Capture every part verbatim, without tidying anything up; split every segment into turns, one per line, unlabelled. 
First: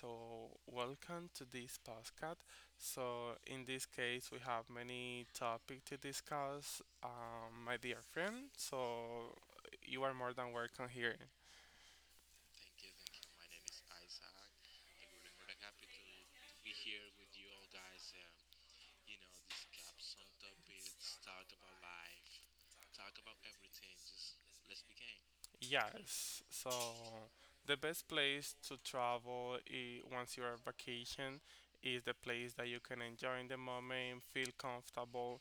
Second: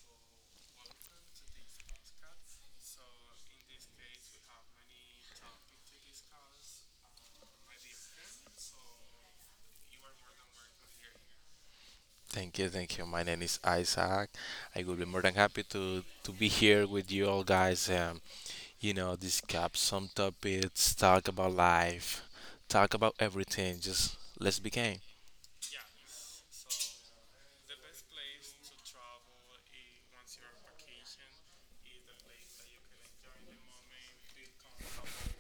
So, welcome to this podcast. So, in this case, we have many topics to discuss, um, my dear friend. So, you are more than welcome here.
Thank you, thank you. My name is Isaac. I will be more than happy to to be here with you all guys. Um, you know, discuss some topics, talk about life, talk about everything. Just let's begin.
Yes. So, the best place to travel I once you are on vacation is the place that you can enjoy in the moment, feel comfortable,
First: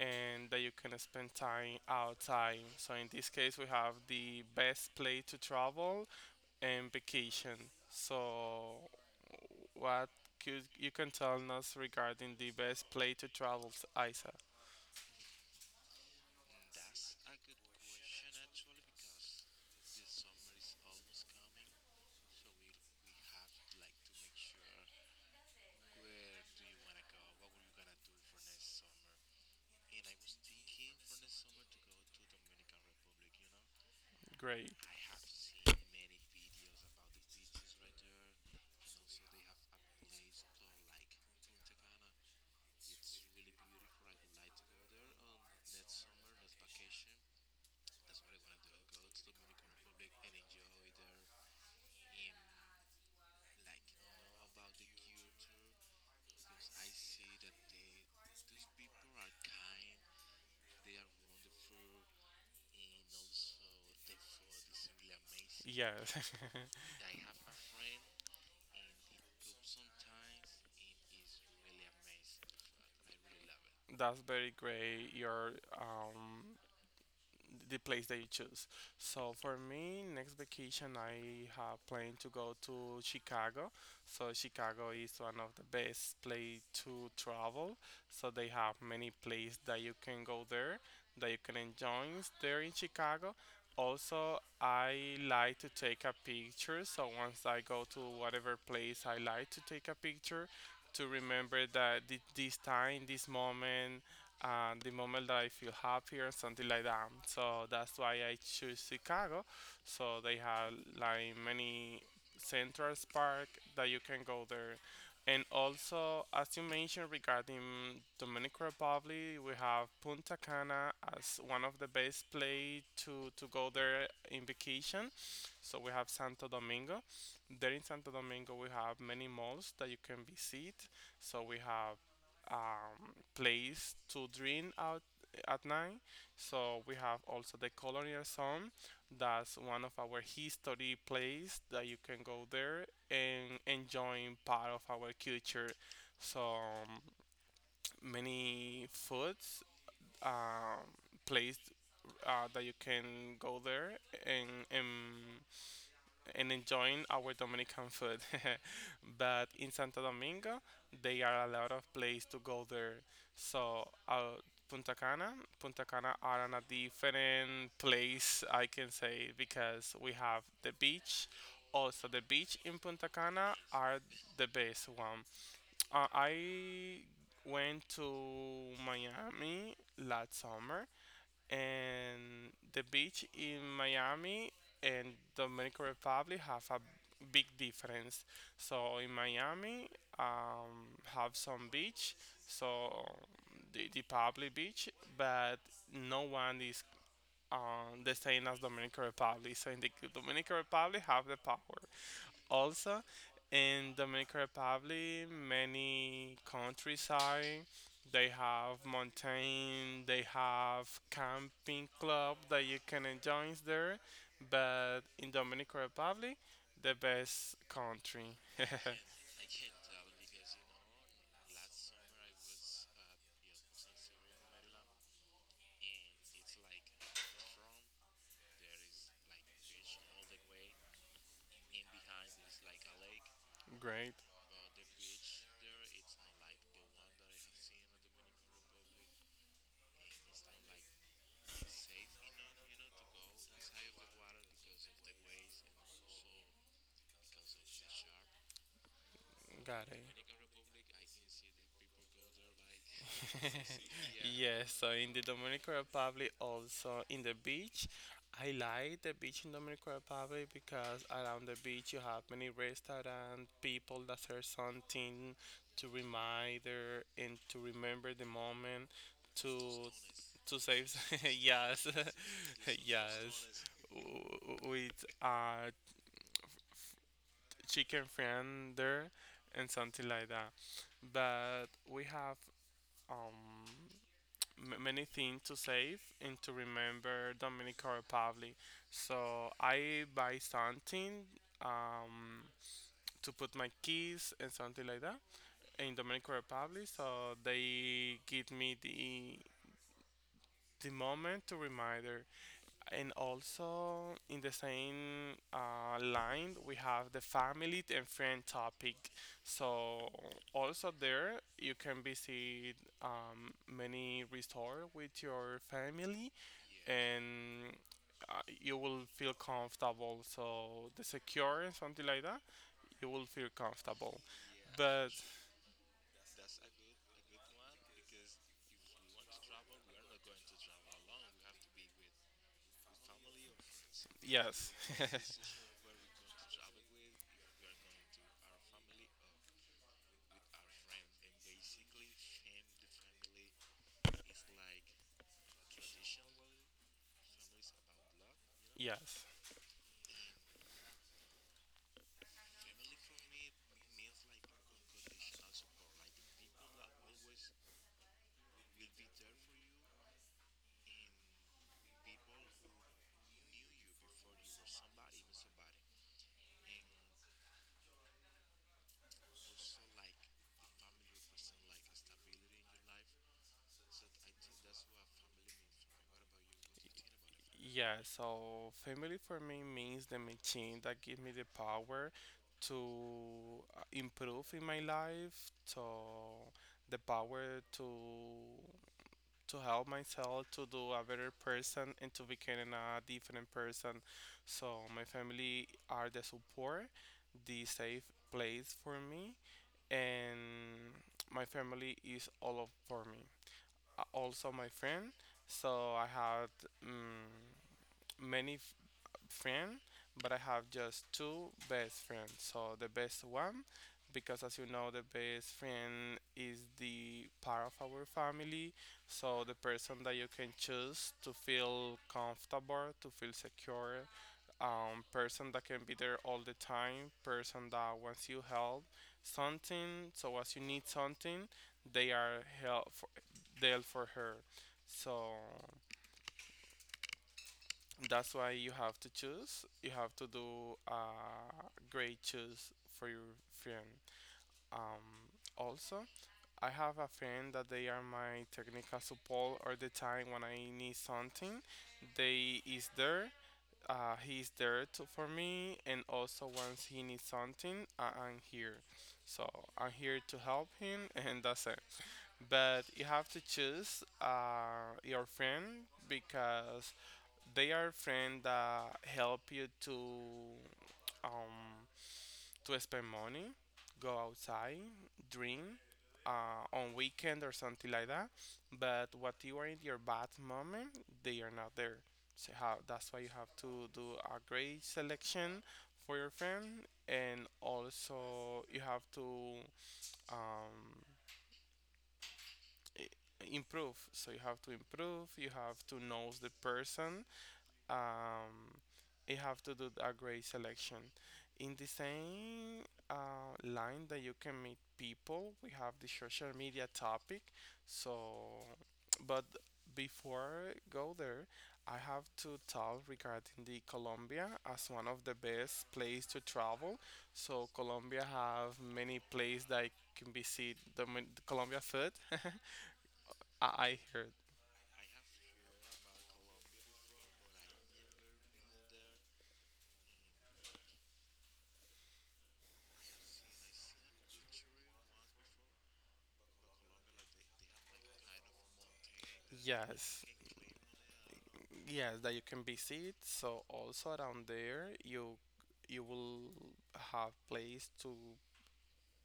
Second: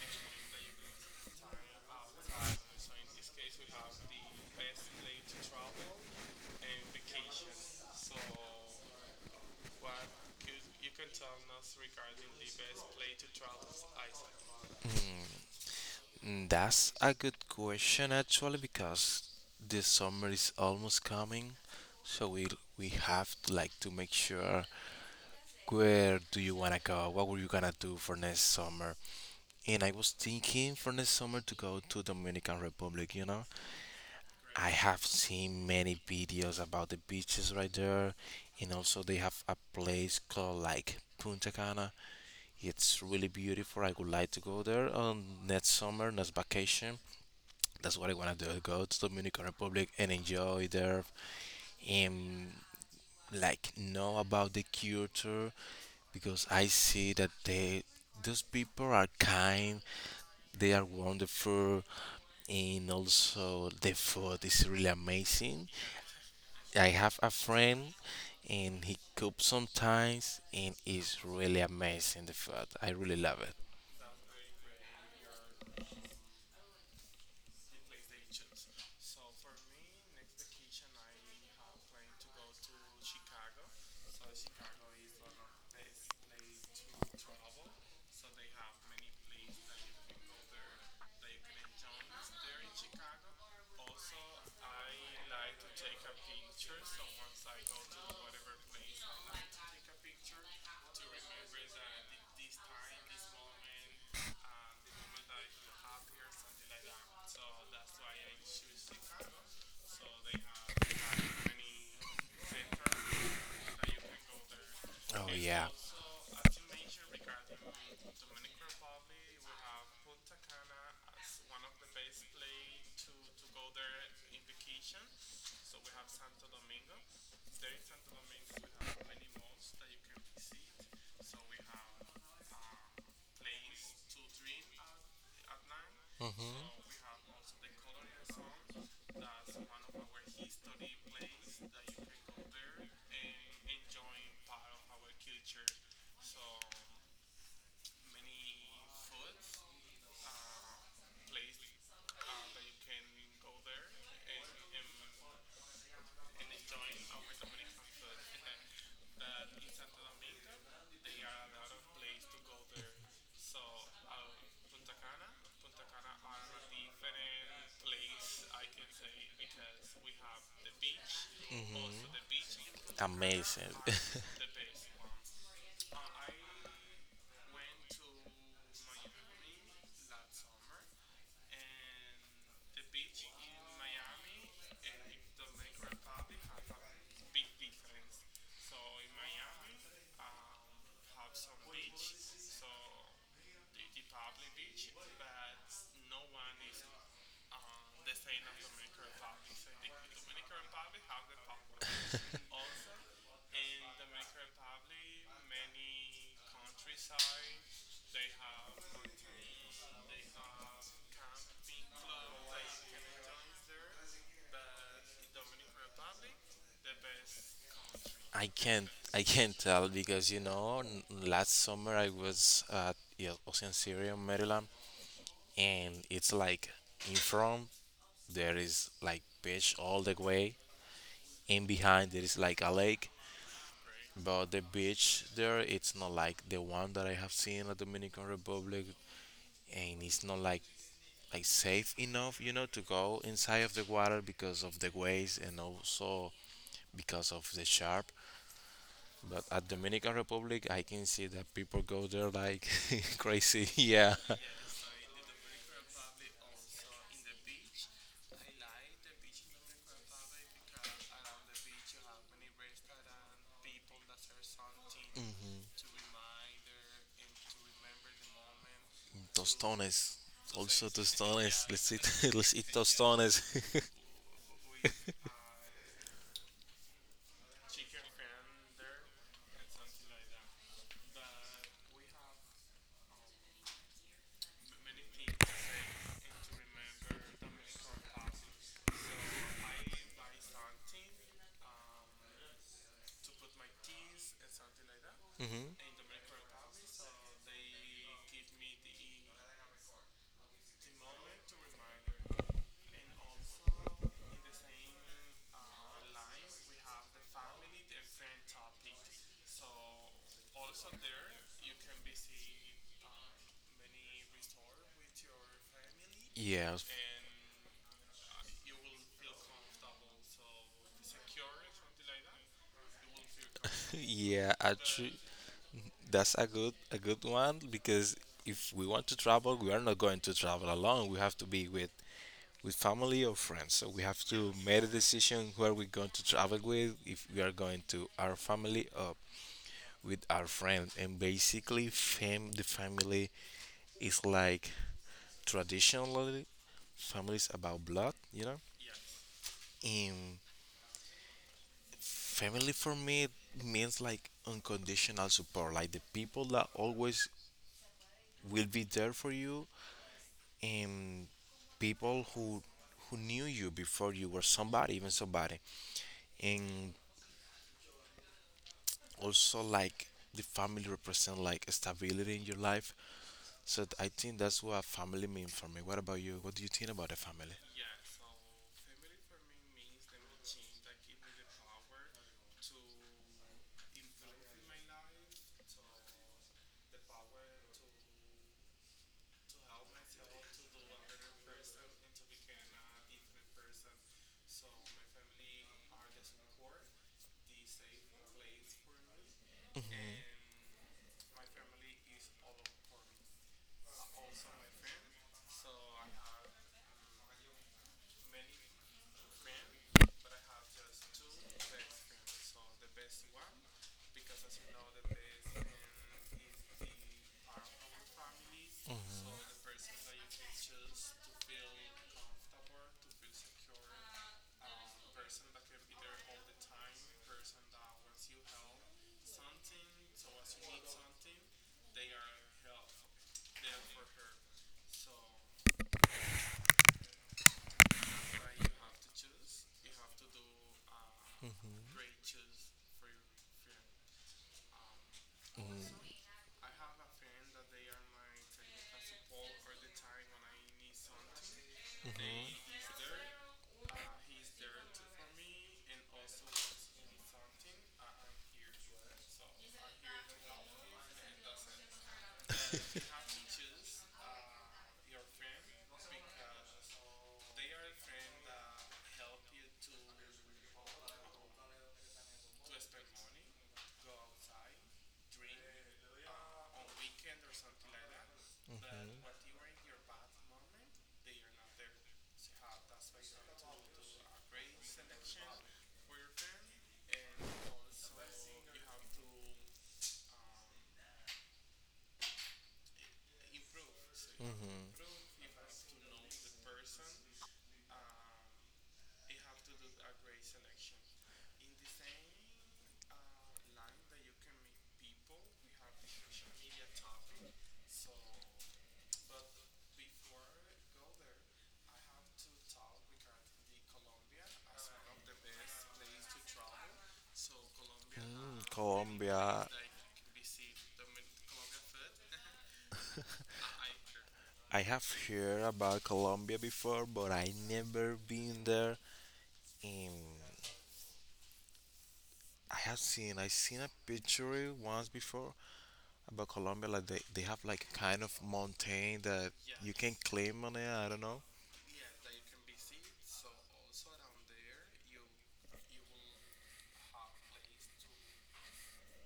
and that you can spend time outside. So in this case, we have the best place to travel and vacation. So, what could you can tell us regarding the best place to travel Isa?
Mm, That's a good question actually because the summer is almost coming, so we we have to, like to make sure, where do you wanna go? What were you gonna do for next summer? And I was thinking for next summer to go to Dominican Republic, you know? I
Great.
have seen many videos about the beaches right there, and also they have a place called like Punta Cana. It's really beautiful. I would like to go there on next summer, next vacation. That's what I want to do. Go to Dominican Republic and enjoy there. Um, like know about the culture because I see that they those people are kind, they are wonderful, and also the food is really amazing.
Yes.
I have a friend and he cooks sometimes and it's really amazing the food. I really love it.
That's very great. Your um the place that you choose. So for me, next vacation I have planned to go to Chicago. So Chicago is one of the best place to travel. So they have many places that you can go there that you can enjoy there in Chicago. Also, I like to take a picture. So once I go to whatever place, I like to take a picture to remember that thi- this time, this moment, and the moment that I feel happier, something like that. So that's why I choose Chicago. So they have like many Central Park that you can go there.
Oh
And
yeah.
also, as you mentioned regarding Dominican Republic, we have Punta Cana as one of the best place to, to go there in vacation. So we have Santo Domingo. There in Santo Domingo, we have many malls that you can visit. So we have um, place to drink out at night. So we have also the Colonial Zone. That's one of our history place that you can go there and enjoying part of our culture. So um, many foods um, place uh, that you can go there and, and and enjoying our Dominican food. But in Santo Domingo, there are a lot of places to go there. So uh, Punta Cana, Punta Cana are on a different place, I can say, because we have the beach. Also, the beach in
Cana,
Punta Cana
amazing. Cana.
are the best one. Uh, I went to Miami last summer and the beach in Miami and Dominican Republic have a big difference. So in Miami, um, have some beach, so the, the public beach, but no one is um, the same as Dominican Republic. So in the Dominican Republic, have the power. Also, in Dominican Republic, many countryside, they have mountain, they have camping club that you can enjoy there. But in Dominican Republic, the best country.
I can't I can't tell because you know n- last summer I was at, yeah, Ocean City, Maryland, and it's like in front there is like beach all the way, and behind there is like a lake.
Great,
But the beach there, it's not like the one that I have seen at Dominican Republic, and it's not like like safe enough, you know, to go inside of the water because of the waves and also because of the sharp. But at
got
Dominican
it.
Republic, I can see that people go there like crazy. Yeah,
Yes, so in the Dominican Republic, also in the beach, I like the beach in Dominican Republic because around the beach you have many restaurants, people that serve something to remind her and to remember the moment to
tostones.
to
Also
save.
tostones.
Yes.
Let's eat. Let's eat tostones.
Yes, W- w- with uh chicken friend there and something like that. But we have um m- many things to save and to remember Dominican Republic. So I buy something um, to put my keys and something like that
Mhm.
in Dominican Republic. So they give me the the moment to reminder and also in the same uh, line, we have the family and friend topic. So also there, you can visit um, many resources with your family,
Yeah.
and uh, you will feel comfortable. So the secure and something like that, you will feel comfortable.
Yeah,
But
actually, that's a good a good one because if we want to travel, we are not going to travel alone. We have to be with with family or friends. So we have to
yes.
make a decision where we're going to travel with, if we are going to our family or with our friends. And basically, fam the family is like traditionally, families about blood, you know.
Yes.
And family for me means like unconditional support, like the people that always will be there for you, and people who who knew you before you were somebody, even somebody, and also like the family represent like stability in your life. So th- I think that's what family mean for me. What about you? What do you think about the family?
Yeah, so family for me means the machine that give me the power to uh, improve in my life, to the power to to help myself to do a better person and to become a different person. So my family are the support, the safe place for me, and my family is all of for me. Uh, Also my friend. So I had um, many friend, but I have just two best friends. So the best one, because as you know, the best friend is the part of our family. So the person that you can choose to feel comfortable, to feel secure, um, person that can be there all the time, person that wants you help, something. So as you need something, they are help for, there for her. So that's why you have to choose. You have to do a great choose for your friend. Um, Also, I have a friend that they are my technical support all the time when I need something. They is there. Uh, he is there to, for me, and also once he needs something, I, I'm here. So I'm here to help him, and that's it. But you have to choose uh, your friend because they are friends that help you to um, to spend money, go outside, drink uh, on weekend or something like that. But what you are in your bad moment, they are not there. So how, that's why you have to do a great selection for your friend, and also you have to um, i- improve. So you have to
Hmm.
improve. You have to know the person um, you have to do a great selection. In the same uh, line that you can meet people, we have the social media topic. So, but before I go there, I have to talk regarding the Colombia as one of the best place to travel. So Colombia
Mm,
have many place
Colombia.
that can be see the, mon- the Colombia food. I I heard
I have heard about Colombia before, but I never been there. And I have seen I seen a picture once before about Colombia. Like they, they have like a kind of mountain that you can
yes.
climb on it. I don't know.
Yes that you can visit so also around there you you will have place to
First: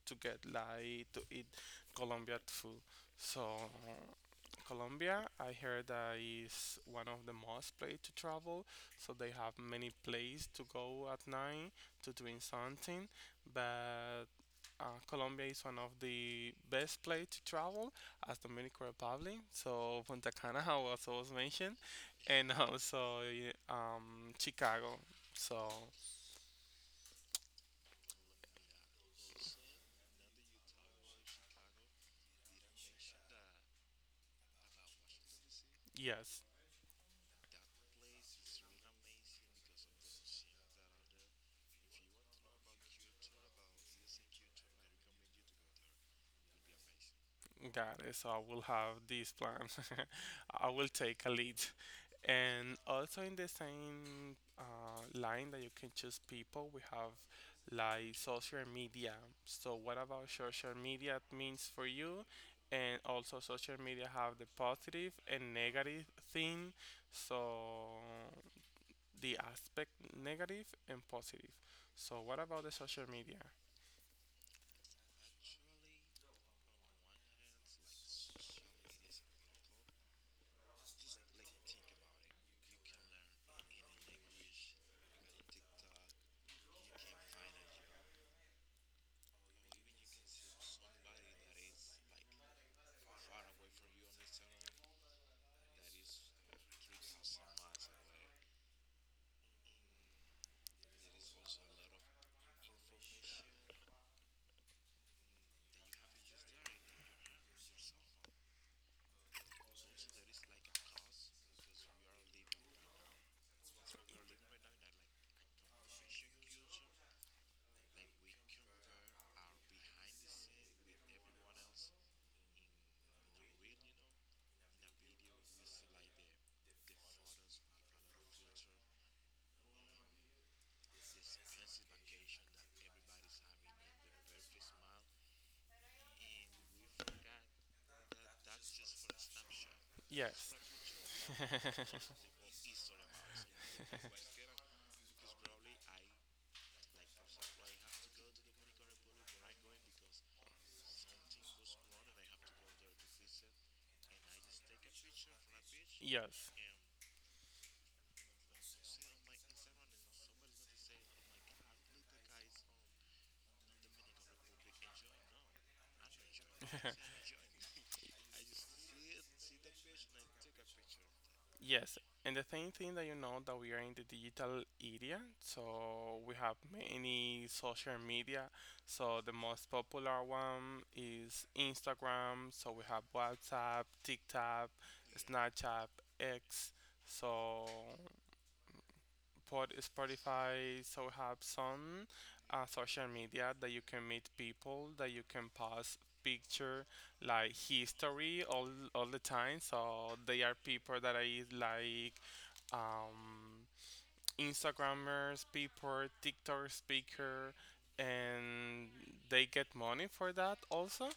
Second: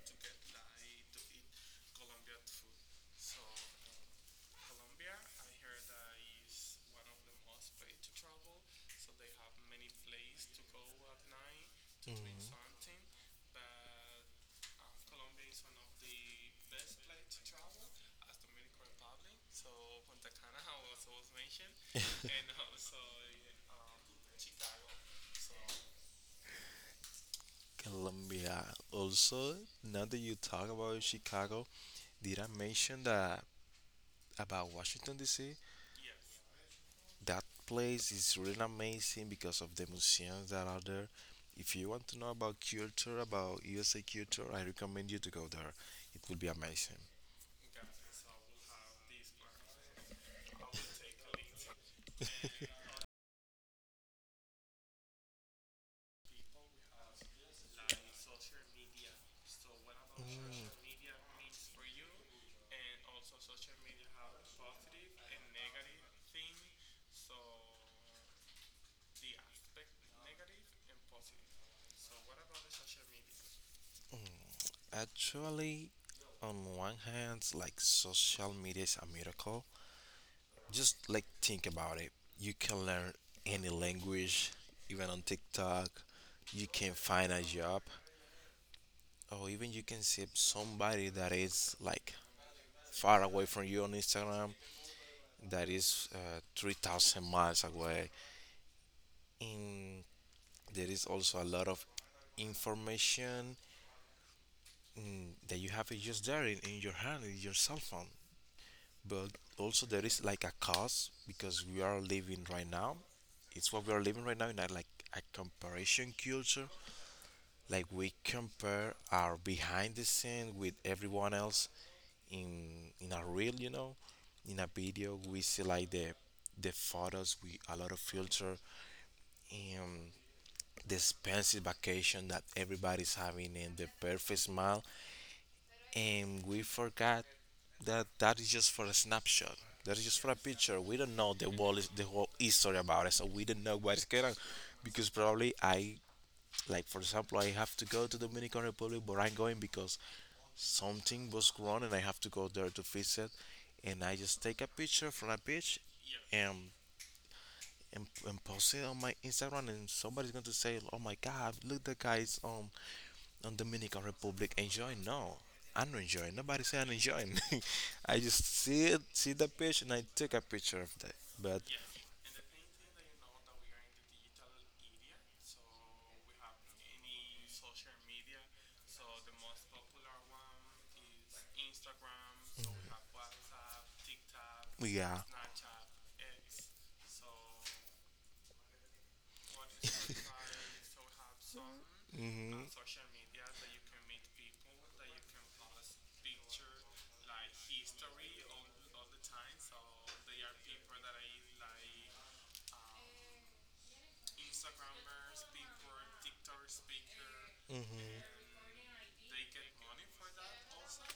to get like to eat Colombian food. So Colombia, I heard that is one of the most place to travel. So they have many place to go at night to doing something. But uh, Colombia is one of the best place to travel as Dominican Republic. So Punta Cana was also mentioned, and also y- um, Chicago. So
Colombia. Also, now that you talk about Chicago, did I mention that about Washington D C?
yes.
That place is really amazing because of the museums that are there. If you want to know about culture, about U S A culture, I recommend you to go there. It will be amazing.
Got it. So I will have this plan. I will take a lead. And also in the same uh, line that you can choose people, we have like social media. So what about social media means for you? And also social media have the positive and negative thing. So the aspect negative and positive. So what about the social media?
Actually, on one hand, like social media is a miracle. Just like think about it. You can learn any language, even on TikTok. You can find a job, or even you can see somebody that is like far away from you on Instagram, that is uh, three thousand miles away. And there is also a lot of information, mm, that you have it just there in, in your hand, in your cell phone. But also, there is like a cost because we are living right now. It's what we are living right now in a, like a comparison culture. Like we compare our behind the scene with everyone else in in a reel, you know, in a video. We see like the the photos with a lot of filter, um, the expensive vacation that everybody's having and the perfect smile, and we forgot that that is just for a snapshot, that is just for a
Yes.
picture. We don't know the whole the whole history about it, so we don't know what's going on because probably, I like for example, I have to go to Dominican Republic, but I'm going because something was wrong and I have to go there to fix it, and I just take a picture from a beach,
Yes.
and and, and post it on my Instagram, and somebody's going to say, "Oh my God, look the guys um on Dominican Republic enjoying." No, I'm not enjoying. Nobody say I'm enjoying. I just see it, see the picture, and I took a picture of that. But
Yes, and the same thing that you know that we are in the digital era, so we have many social media. So the most popular one is Instagram. So we have WhatsApp, TikTok,
yeah.
Snapchat, X. So Pod Spotify. So we have some uh, social media that you can meet people, that you can post picture like history all all the time so they are people that i like um, Instagrammers, people, TikTok speaker, and they get money for that also,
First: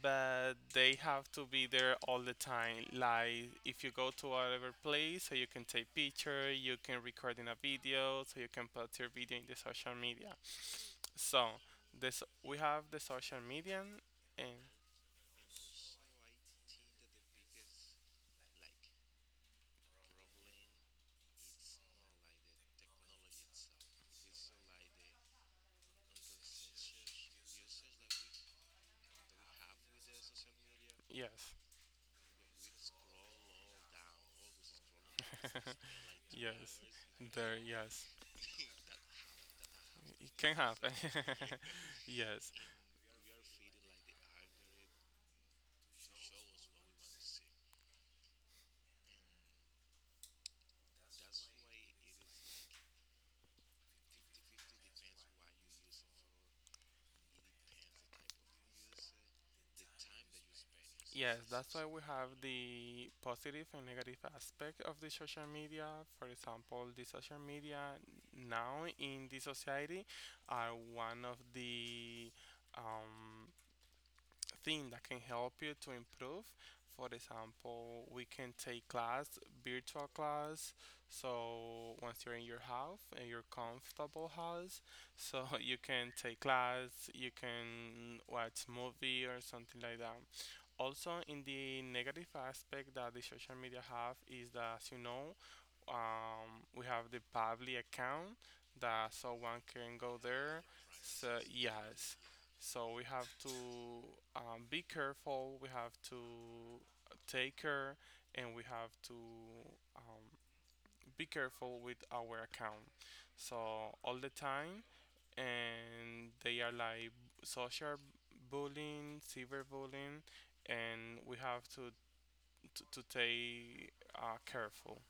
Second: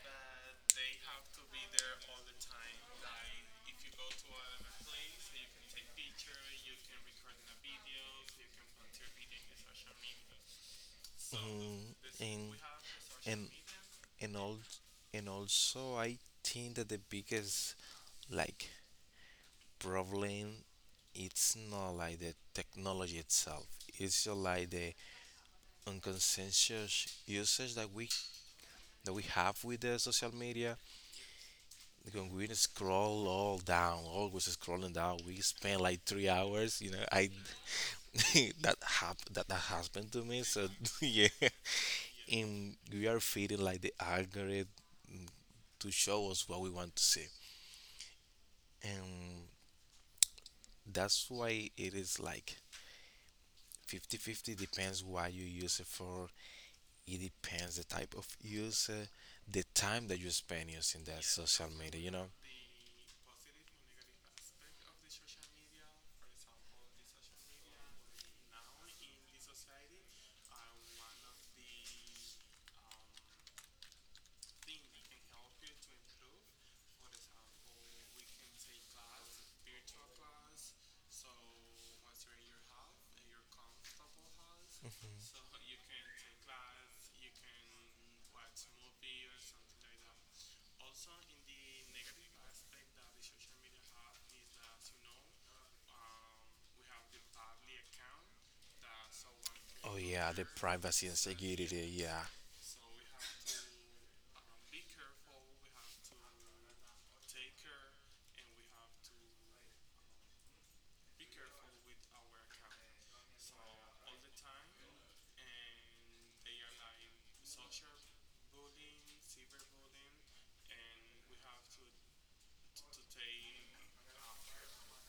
but they have to be there all the time. Like if you go to whatever place, so you can take picture, you can record in a video, so you can put your video in the social media. So
Mm,
this
and
we have the social
and
media,
and
and
all and also I think that the biggest like problem, it's not like the technology itself. It's just like the unconscious usage that we that we have with the social media.
yes.
Like when we scroll all down, always scrolling down, we spend like three
Yes,
hours. You know, I
there, yes,
that hap- that that happened to
it
me.
can
So
happen.
yeah,
Yes.
and we are feeding like the algorithm to show us what we want to see, and that's why it is like fifty fifty, depends what you use it for. It depends the type of user, the time that you spend using that
Yes,
social
that's why we
media. You know.
have the positive and negative aspect of the social media. For example, the social media now in the society are one of the um, thing that can help you to improve. For example, we can take class, virtual class. So once you're in your house, in your comfortable house, so you can take class, you can watch movie or something like that. Also, in the negative aspect that the social media have is that, as you know, um, we have the public account that someone
Oh
can go
yeah, the
there.
privacy and
So
security.
yes,
Yeah.
so we have to um, be careful. We have to take care, and we have to um, be careful with our account. So all the time, and they are like social bullying, cyberbullying, and we have to to, to stay uh, careful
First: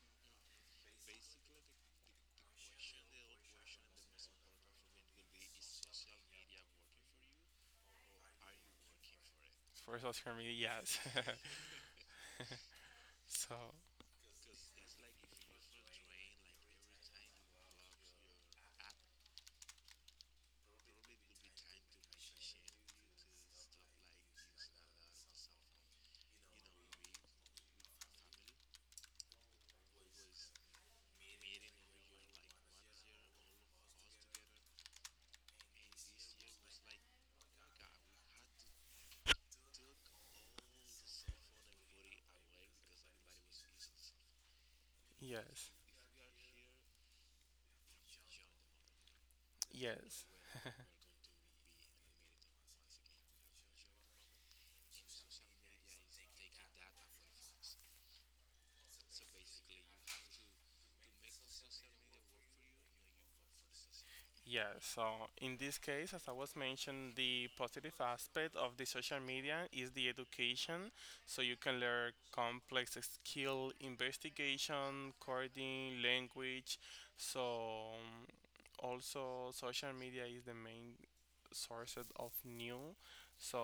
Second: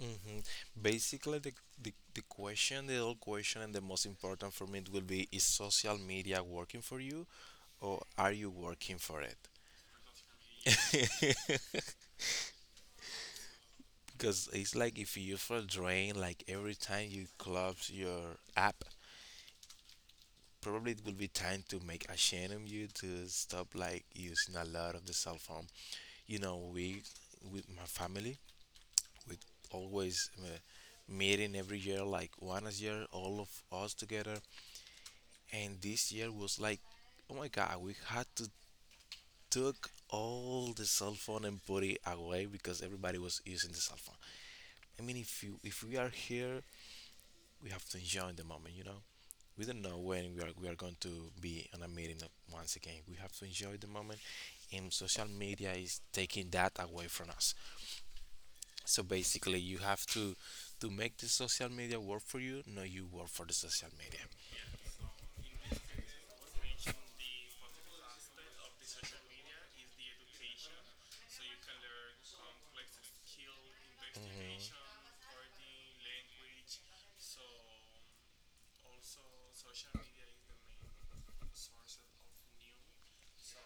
Hmm. Basically, the, the the question, the old question, and the most important for me, it will be: is social media working for you, or are you working for it?
for social media. Yes. So
Because it's like if you feel drained, like every time you close your app, probably it will be time to make a change on you to stop like using a lot of the cell phone. You know, we with my family, we always uh, meeting every year, like once a year, all of us together. And this year was like, oh my God, we had to took all the cell phone and put it away because everybody was using the cell phone. I mean, if you
yes,
if we are here, we have to enjoy the moment, you know. We don't know
yes.
when we are we are going to be on a meeting once again. We have to enjoy the moment, and social media is taking that away from us. So basically you have to to make the social media work for you, not you work for the social media.
Yeah, so in this case, as I was mentioned, the positive aspect of the social media is the education. So you can learn complex skill, investigation, coding, language. So um, also social media is the main source of new. So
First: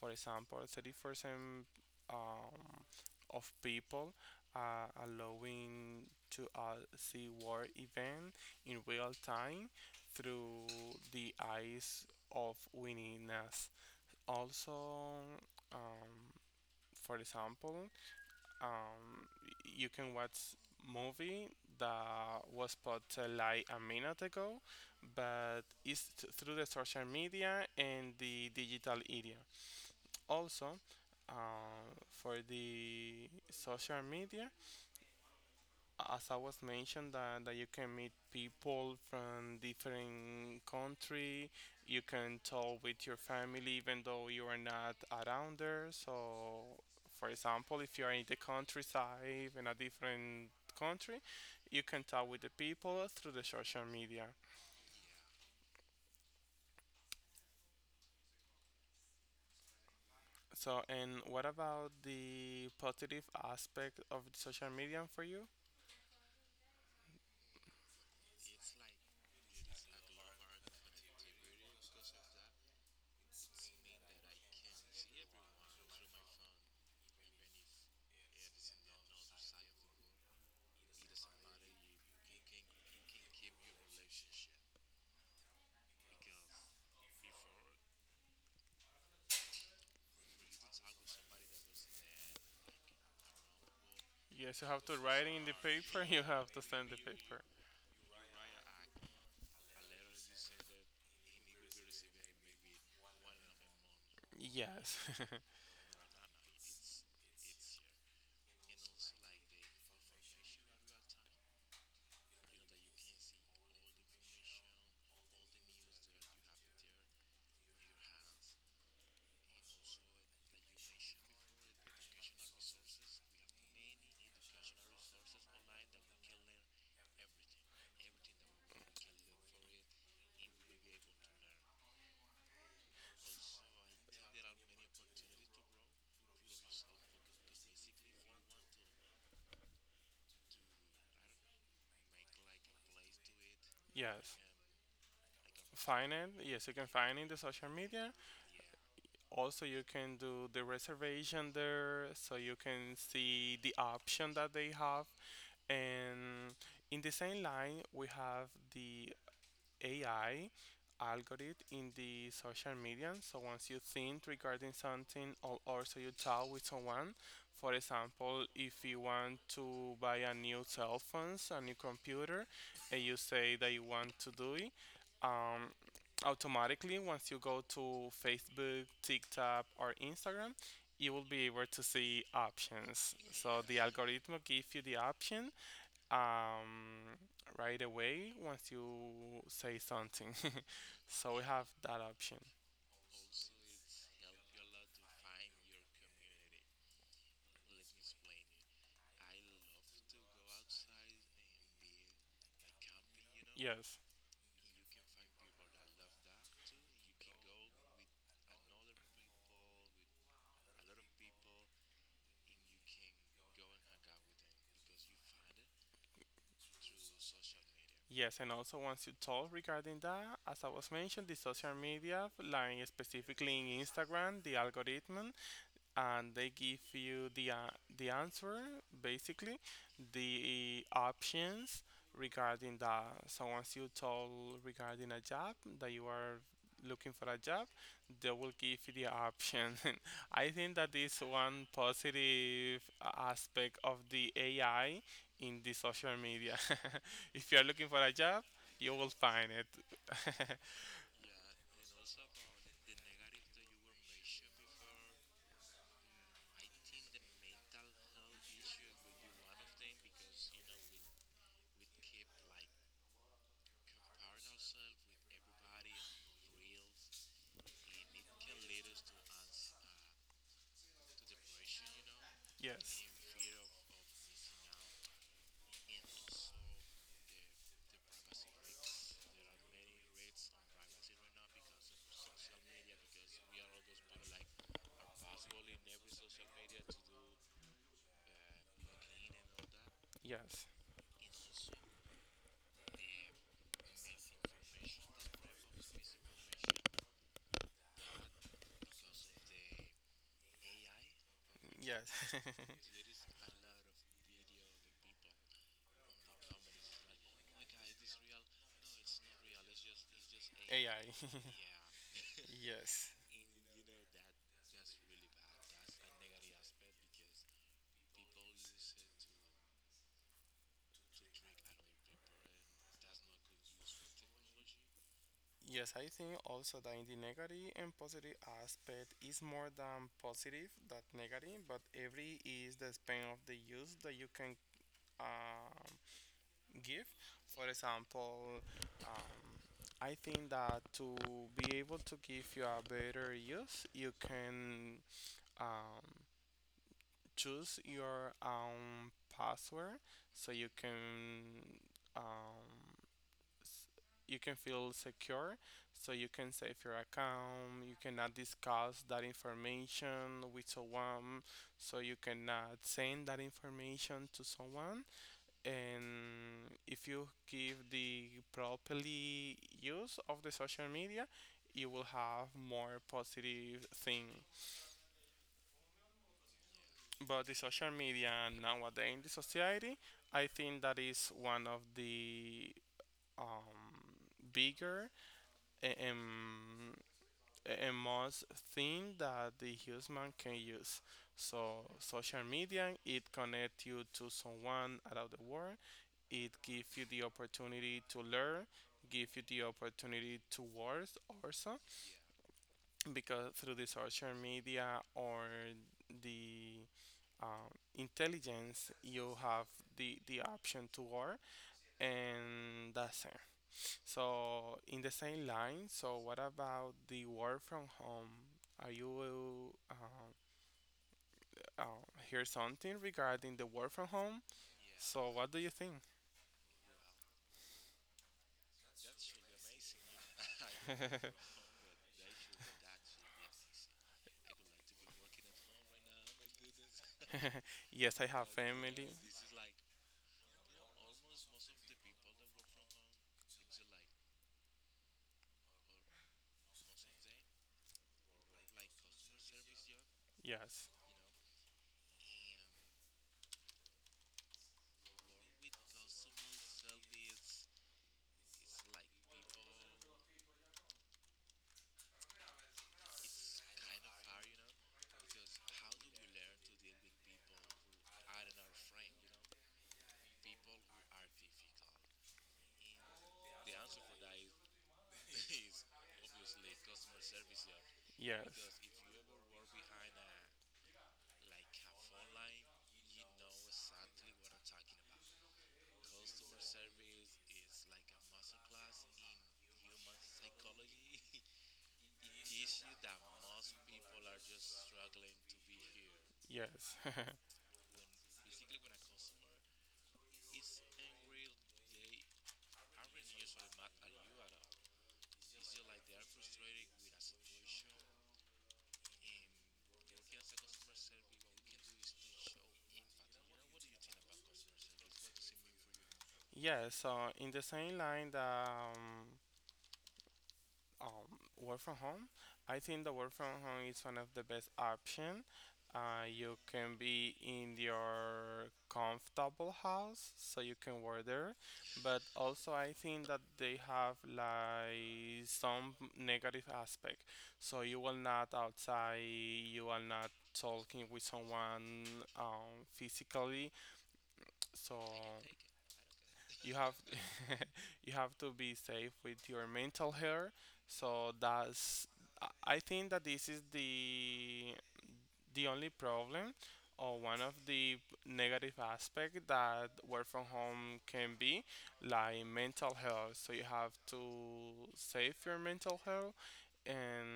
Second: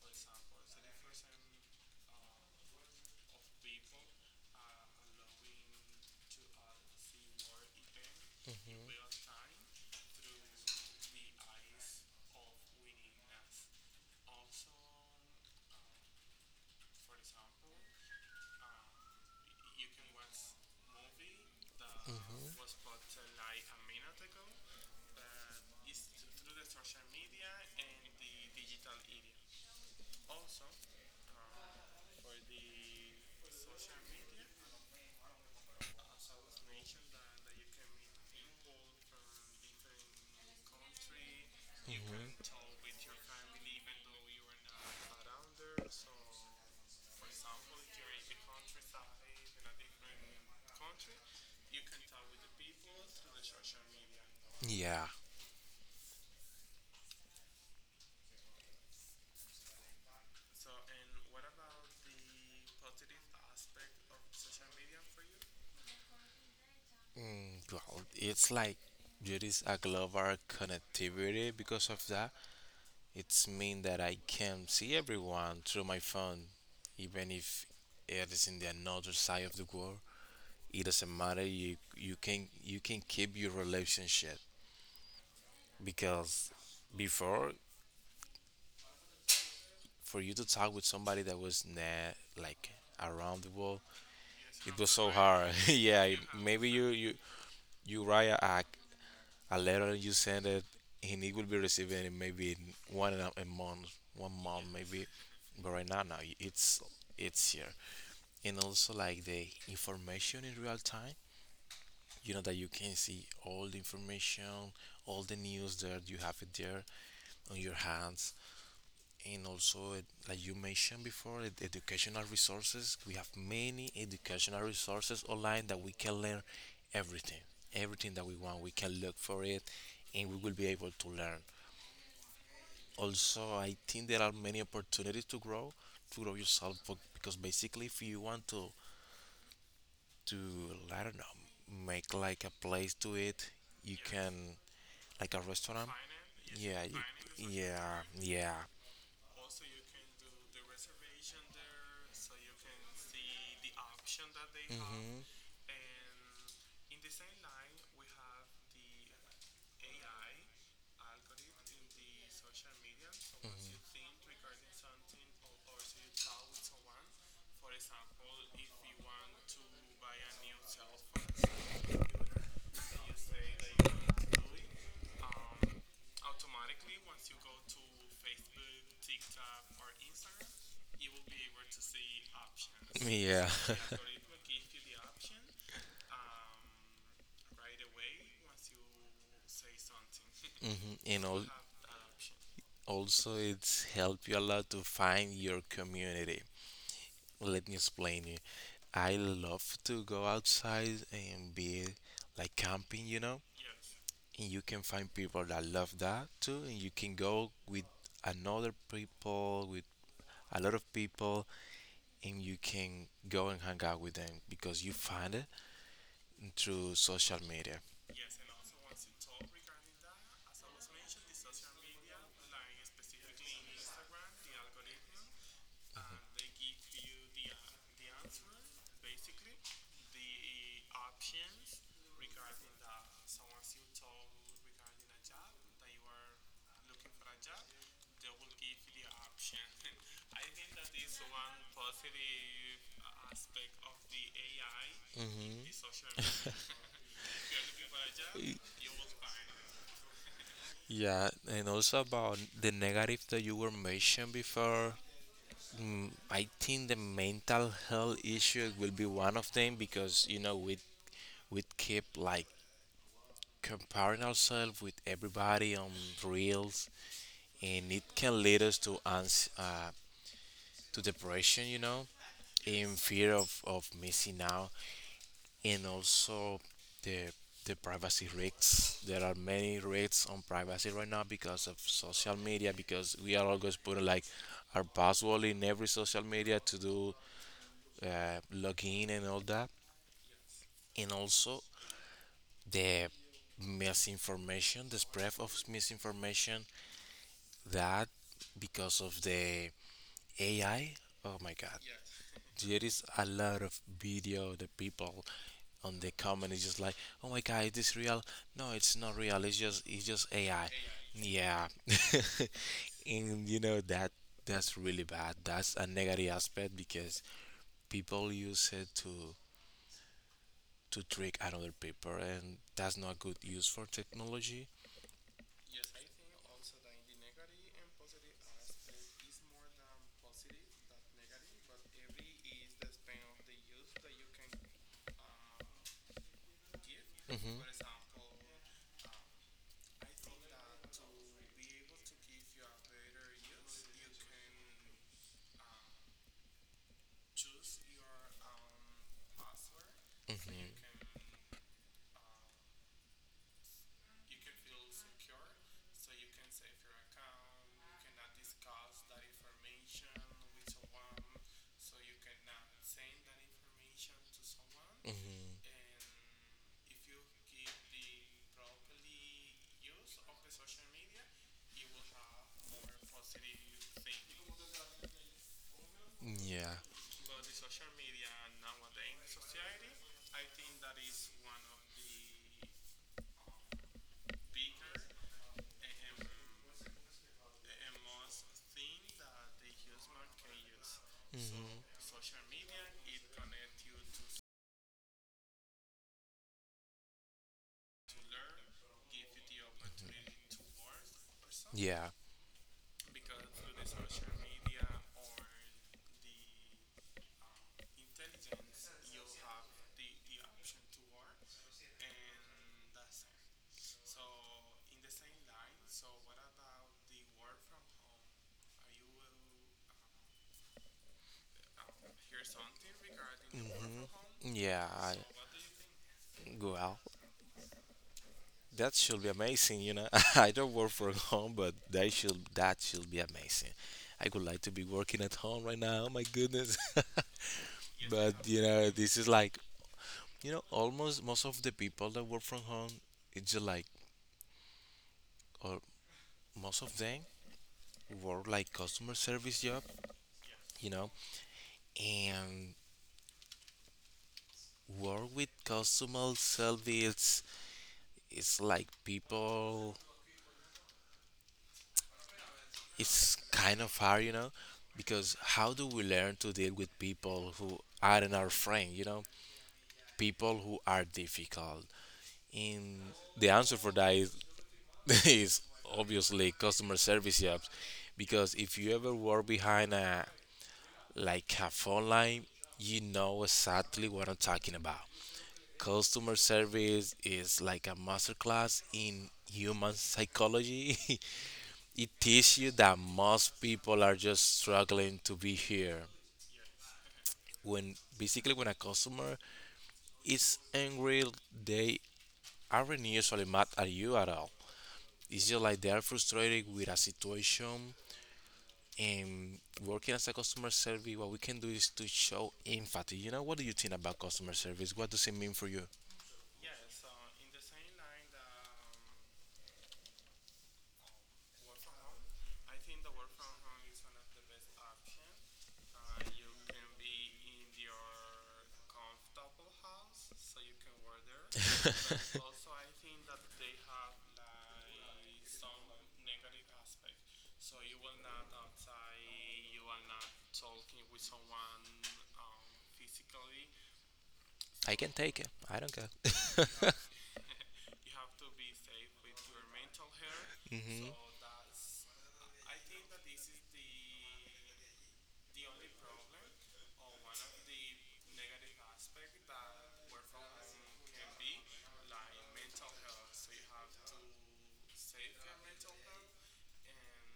for example, thirty percent um, of people are allowing to uh, see war event in real time through the eyes of willingness. Also, um, for example, um, you can watch movie that was put uh, like a minute ago, but it's th- through the social media and the digital era. Also, uh, for the social media, as I was mentioned that, that you can meet people from different country, you
Mhm.
can talk with your family even though you are not around there. So for example, if you are in the countryside in a different country, you can talk with the people through the social media.
Yeah.
So and what about the positive aspect of social media for you?
Mm, well, it's like there is a global connectivity. Because of that, it's mean that I can see everyone through my phone, even if it is in the another side of the world. It doesn't matter. You you can you can keep your relationship because before, for you to talk with somebody that was, nah, like around the world,
Yes, you
it
have
was
to
so
write in
hard.
the paper,
Yeah, it-
you have to
maybe you
send the
you
paper.
you write a, a letter, you send it, and it will be receiving it maybe in one and a a month, one month
Yes.
maybe. But right now, now it's it's here, and also like the information in real time. You know that you can see all the information, all the news. There you have it there on your hands. And also it- like you mentioned before, ed- educational resources, we have many educational resources online that we can learn everything. everything that we want, we can look for it and we will be able to learn. Also, I think there are many opportunities to grow, to grow yourself, but- because basically if you want to to I don't know, make like a place to it, you can,
Yes.
like a restaurant,
Find it. Yes, you
yeah
can find it in the
you-
social
yeah
media.
yeah.
Also, you can do the reservation there so you can see the option that they have. And in the same line, we have the A I algorithm in the social media. So once you think regarding something or also you talk with someone, for example, if you want to buy a new cell phone, a new computer, and you say that you want to do it, um, automatically once you go to Facebook, TikTok, or Instagram, you will be able to see options.
Yeah.
So the algorithm gives you the option um, right away once you say something.
Mhm. You
So we
know,
have that option.
also it's helped you a lot to find your community. Let me explain you. I love to go outside and be like camping, you know.
Yes.
And you can find people that love that too, and you can go with another people, with a lot of people, and you can go and hang out with them because you find it through social media.
Yes, and also once you talk regarding that, as I was mentioned, the social media, like specifically in Instagram, the algorithm and they give you the uh, the answer basically the options regarding the so once you told regarding a job that you are looking for a job, they will give you the option. I think that is one positive aspect of the AI in the social media. If you are looking for a job, you will find it.
Yeah, and also about the negative that you were mentioned before, mm, I think the mental health issue will be one of them because you know we we keep like comparing ourselves with everybody on reels, and it can lead us to ans- uh, to depression, you know, in
Yes,
fear of, of missing out. And also the the privacy risks. There are many risks on privacy right now because of social media, because we are always putting like our password in every social media to do uh, login and all that.
yes,
And also the misinformation, the spread of misinformation, that, because of the A I. Oh my God,
yes.
there is a lot of video, the people on the comment is just like, oh my God, is this real? No, it's not real. It's just it's just A I.
AI.
Yeah,
Yes.
and you know that that's really bad. That's a negative aspect because people use it to to trick another people, and that's not good use for technology.
Yes, I think also that in the negative and positive aspect is more than positive that negative, but every is the span of the use that you can um, give.
Hmm.
For example, um, I think that to be able to give you a better use, you can um, choose your own password so you
Hmm.
can um, s- you can feel secure, so you can save your account. You cannot discuss that information with someone, so you cannot send that information to someone.
Hmm.
And if you give the properly use of the social media, you will have more positive thing.
Yeah,
But the social media nowadays in the society, I think that is one of the um, bigger, um, a most thing that the human can use. So social media, it connects you to someone around the world. It gives you the opportunity to learn, give you the opportunity to work also,
yeah.
because through the social media or the um, intelligence, you have the, the option to work, and that's it. So, in the same line, so what about the work from home? Are you uh, uh, hear something regarding the work
Hmm.
from home?
Yeah. I,
So, what do you think?
well, that should be amazing, you know. I don't work from home, but that should that should be amazing. I would like to be working at home right now. Oh My goodness.
Yes, I
But
have
you know,
family.
this is like you know, almost most of the people that work from home, it's just like, or most of them work like customer service job,
Yes,
you know, and work with customer service is like people. It's kind of hard, you know, because how do we learn to deal with people who aren't our friend, you know, people who are difficult? And the answer for that is, is obviously customer service jobs,
yes,
because if you ever work behind a Like a phone line, you know exactly what I'm talking about. Customer service is like a masterclass in human psychology. It teaches you that most people are just struggling to be here.
yes.
When basically when a customer is angry, they aren't usually mad at you at all. It's just like they are frustrated with a situation. And working as a customer service, what we can do is to show empathy. You know, what do you think about customer service? What does it mean for you?
Yeah, so in the same line that um, um, work from home, I think the work from home is one of the best option. Uh, you can be in your comfortable house, so you can work there. But also, I think that they have like some negative aspect. So you will not outside, you are not talking with someone um, physically. So
I can take it. I don't care.
you have you have to be safe with your mental health, so that's i I think that this is the the only problem or one of the negative aspect that work from home can be like mental health, so you have to save your mental health. And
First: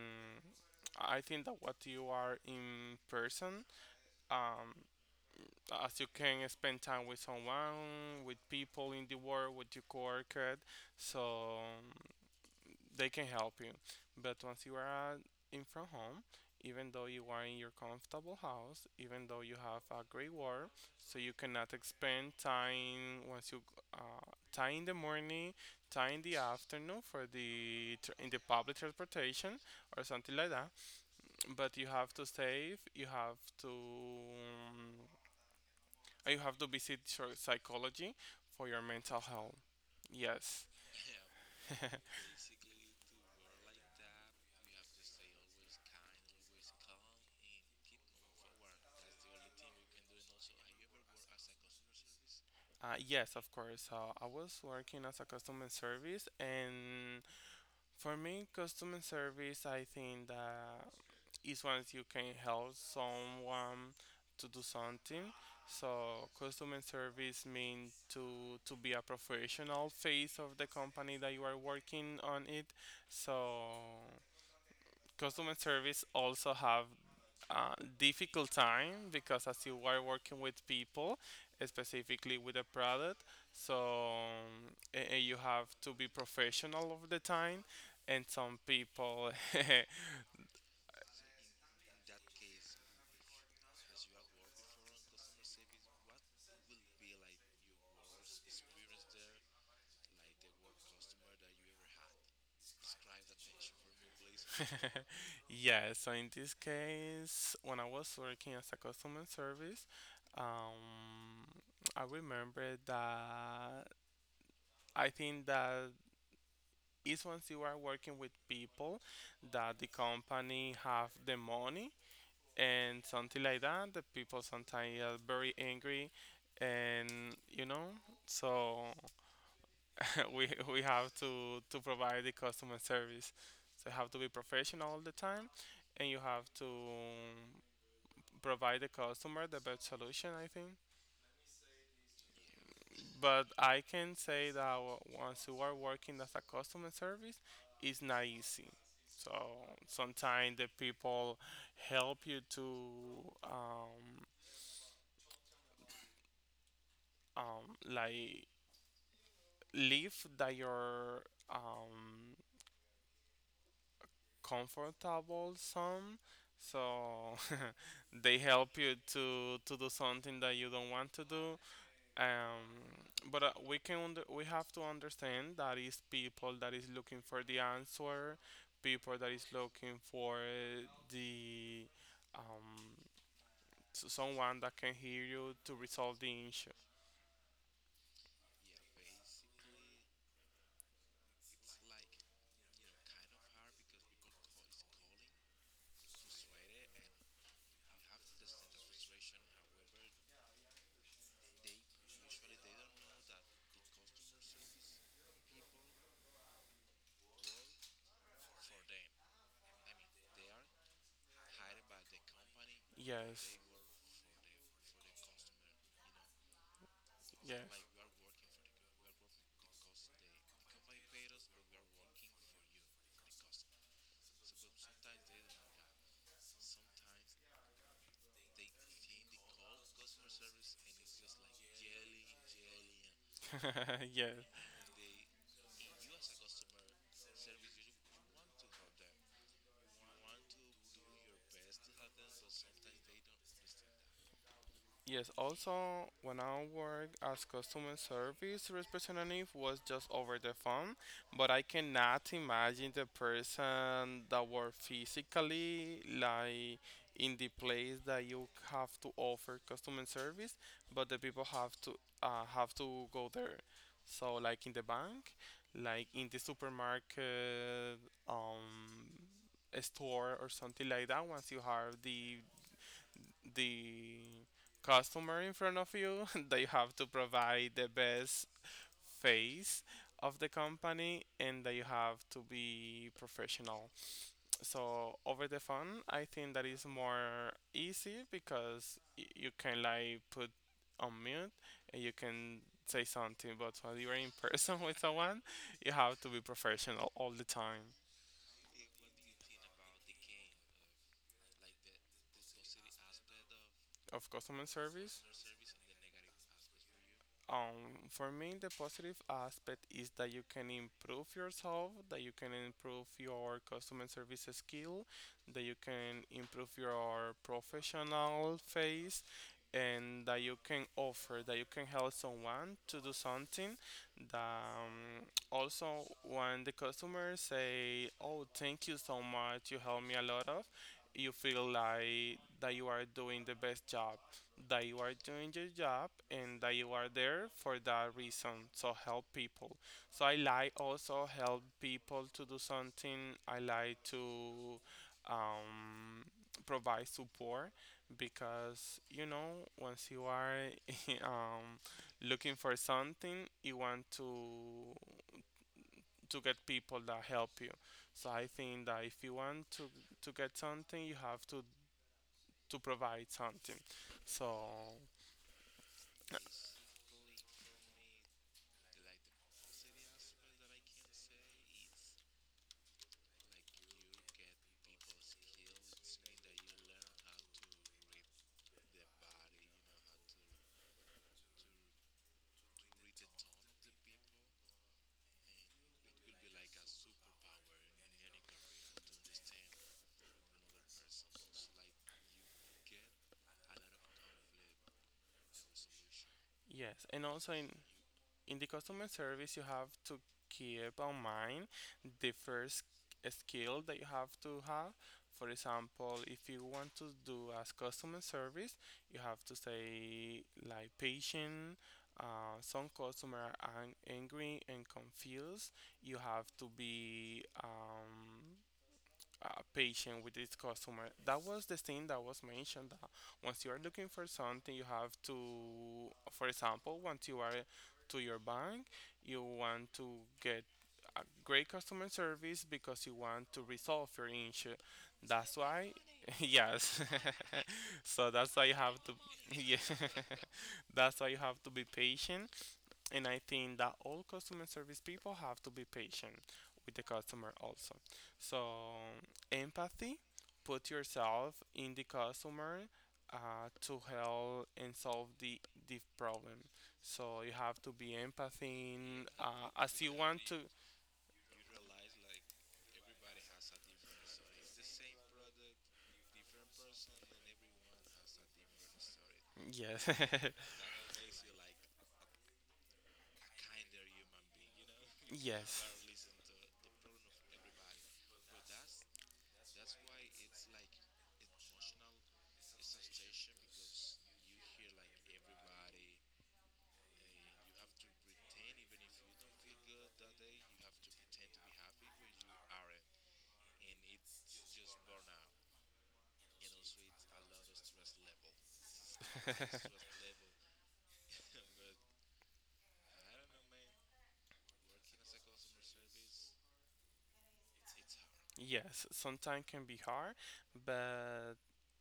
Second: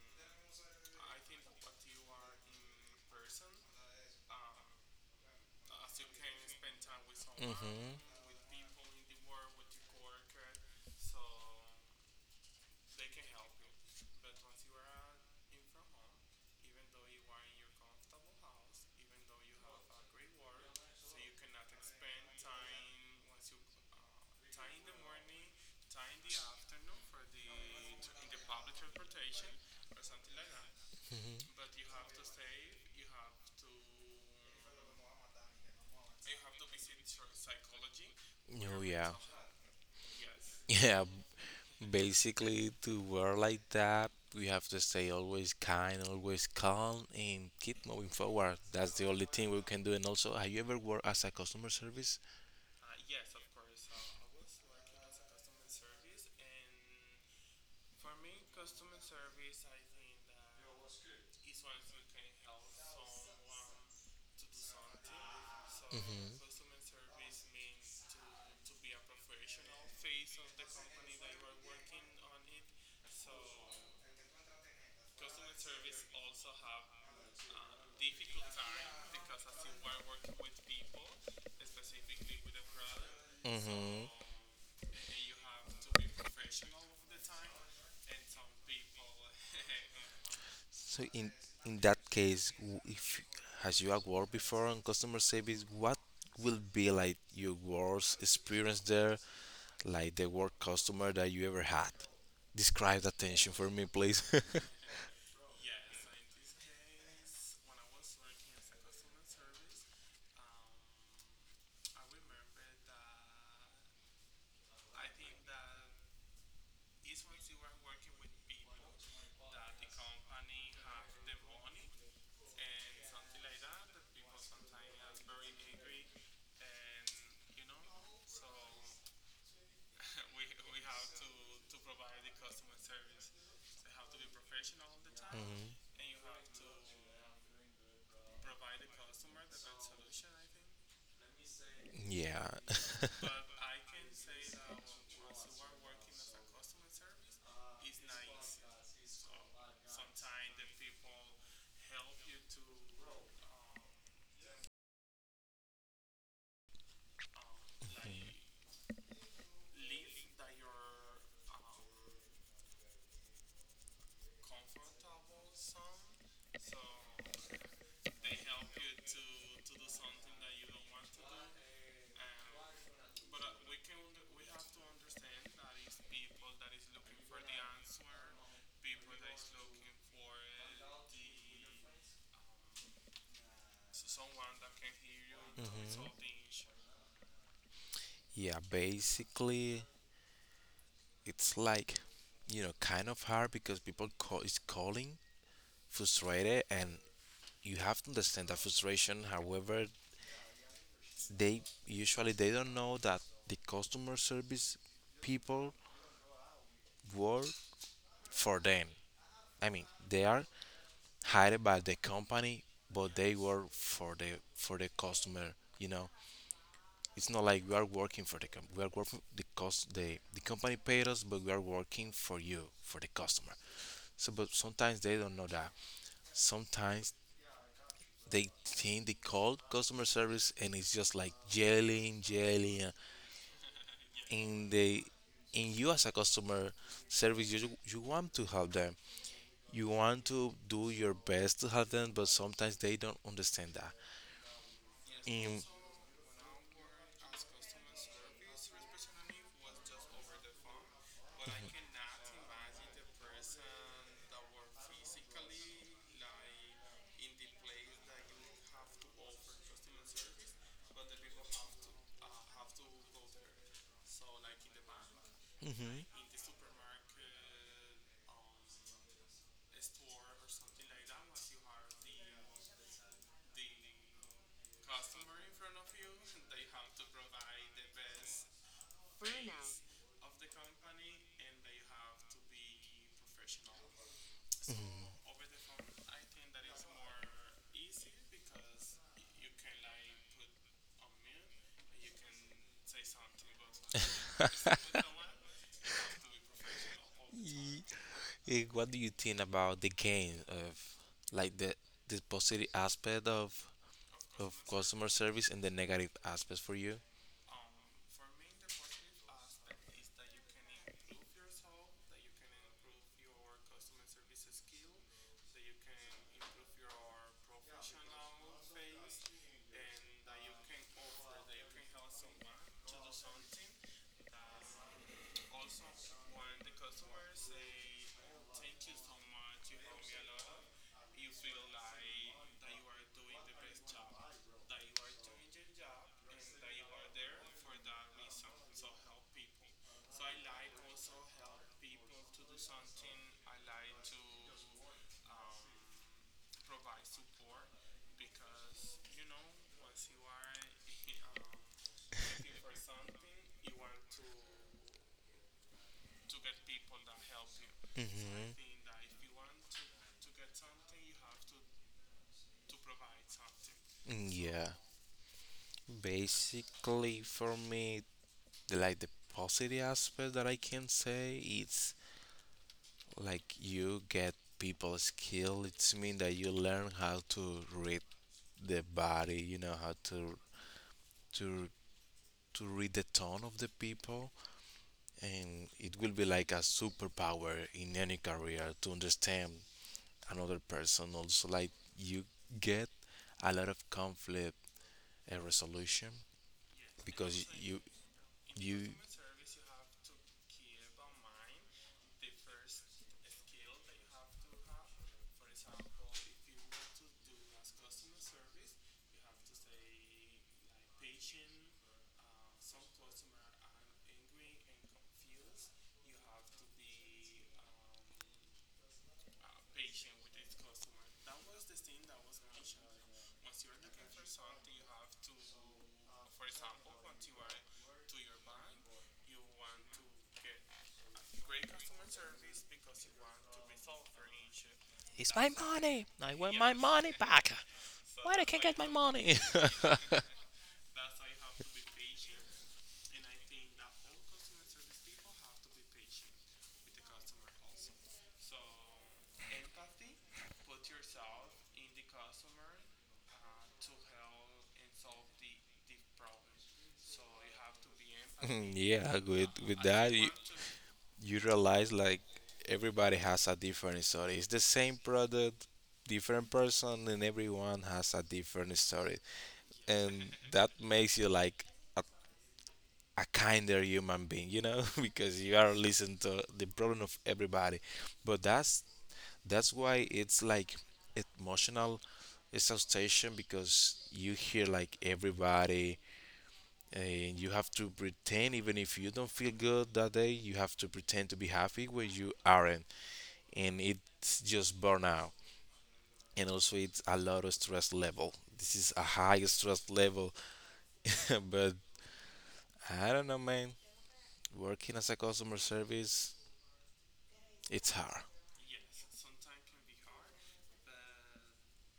I think that what you are in person, um, as you can spend time with
Hmm.
someone, with people in the world, with your coworker, so um, they can help you. But once you are uh, in from home, even though you are in your comfortable house, even though you have a great work, so you cannot spend time once you uh, time in the morning, time in the afternoon for the tr- in the public transportation or something like that. But you have to save. You have to. Um, you have to visit psy- psychology for
Oh
your
yeah.
mental health. Yes.
Yeah. Basically, to work like that, we have to stay always kind, always calm, and keep moving forward. That's the only thing we can do. And also, have you ever worked as a customer service?
Uh, yes, of course. Uh, I was working as a customer service, and for me, customer service, I think that is when you can help someone to do something. So, customer service means to to be a professional face of the company that you are working on it. So, customer service also have uh, difficult time because as you are working with people, specifically with a product, so um, a- and you have to be professional all the time. And some people,
So in in that case, w- if has you had worked before on customer service, what will be like your worst experience there, like the worst customer that you ever had? Describe that tension for me, please.
yeah. So in this case, when I was working as a customer service, um, I remember that I think that is once you are working with people that the company have the money and something like that. The people sometimes are very angry, and you know, so we we have to to provide the customer service. So you have to be professional all the time, and you have to provide the customer the best solution. I think,
Yeah.
but I can say that w- once you are working as a customer service, it's not easy. So sometimes the people help you to um, um, like leave that you're um, comfortable some, so they help you to to do something that you don't want to do, um, but uh, we can under, we have to understand that is people that is looking for the answer, people that is looking for the um, s- someone that can hear you to resolve the issue.
Yeah. Basically, it's like you know, kind of hard because people call is calling frustrated, and you have to understand that frustration. However, they usually they don't know that the customer service people work for them. I mean, they are hired by the company, but they
Yes,
work for the for the customer. You know, it's not like we
yes.
are working for the com- we are working the cost the the company paid us, but we are working for you for the customer. So, but sometimes they don't know that. Sometimes they think they call customer service and it's just like yelling, yelling,
Yes.
and they, and you as a customer service, you you want to help them, you want to do your best to help them, but sometimes they don't understand that.
Yes,
And,
also when I work as customer service representative was just over the phone, but I cannot imagine the person that work physically like in the place that you have to offer customer service, but the people have to uh, have to go there. So like in the bank, like in the supermarket, um, a store or something like that. Once you have the the customer in front of you that you have to provide the best face of the company and that you have to be professional. So over the phone, I think that is more easy because y- you can like put on mute and you can say something. But when you're in person with someone, you have to be professional all the time.
and what do you think about the gain of like the the positive aspect of
Of
of
customer
customer
service.
service and the negative aspects for you?
Um, for me, the positive aspect is that you can improve yourself, that you can improve your customer service skill, that you can improve your professional face, and that you can offer, that you can help someone to do something. That um, also, when the customer say, "Oh, thank you so much, you helped me a lot of," you feel like that you are doing the best job, that you are doing your job, and that you are there for that reason. So help people. So I like also help people to do something. I like to um, provide support because you know once you are um, looking for something, you want to to get people that help you. So I think that if you want to to get something, you have to to provide something.
Mm, Yeah,
So uh,
basically for me, the, like the positive aspect that I can say, it's like you get people skill, it's mean that you learn how to read the body, you know how to to to read the tone of the people, and it will be like a superpower in any career to understand another person, also like you get a lot of conflict and resolution
yes, and
because
also in
you
in the
you
customer service, you have to keep on mind the first skill that you have to have. For example, if you want to do as customer service, you have to say like patient. Uh, some customer are ang- angry and confused. You have to be um, uh, patient with this customer. That was the thing that was mentioned that once you are looking for something, you have to, for example, once you are to your bank, you want to get a great customer service because you want to resolve your issue.
It's my
That's
that's-
why,
money. I want my
yes.
money back.
So
So
that's why you
get my
have to,
money?
yeah.
have to
That's why you have to be patient, and I think that all customer service people have to be patient with the customer also. So empathy, put yourself in the customer uh, to help and solve the, the problem. So you have to be empathy
yeah, with
uh,
with
as
that,
you want to.
you realize like everybody has a different story. It's the same product, different person, and everyone has a different story,
Yes.
and that makes you like a, a kinder human being, you know. Because you are
Yes.
listening to the problem of everybody. But that's that's why it's like emotional exhaustion, because you hear like everybody, and you have to pretend even if you don't feel good that day. You have to pretend to be happy when you aren't, and it's just burnout. And also it's a lot of stress level. This is a high stress level. But I don't know, man. Working as a customer service, it's hard.
Yes, sometimes can be hard, but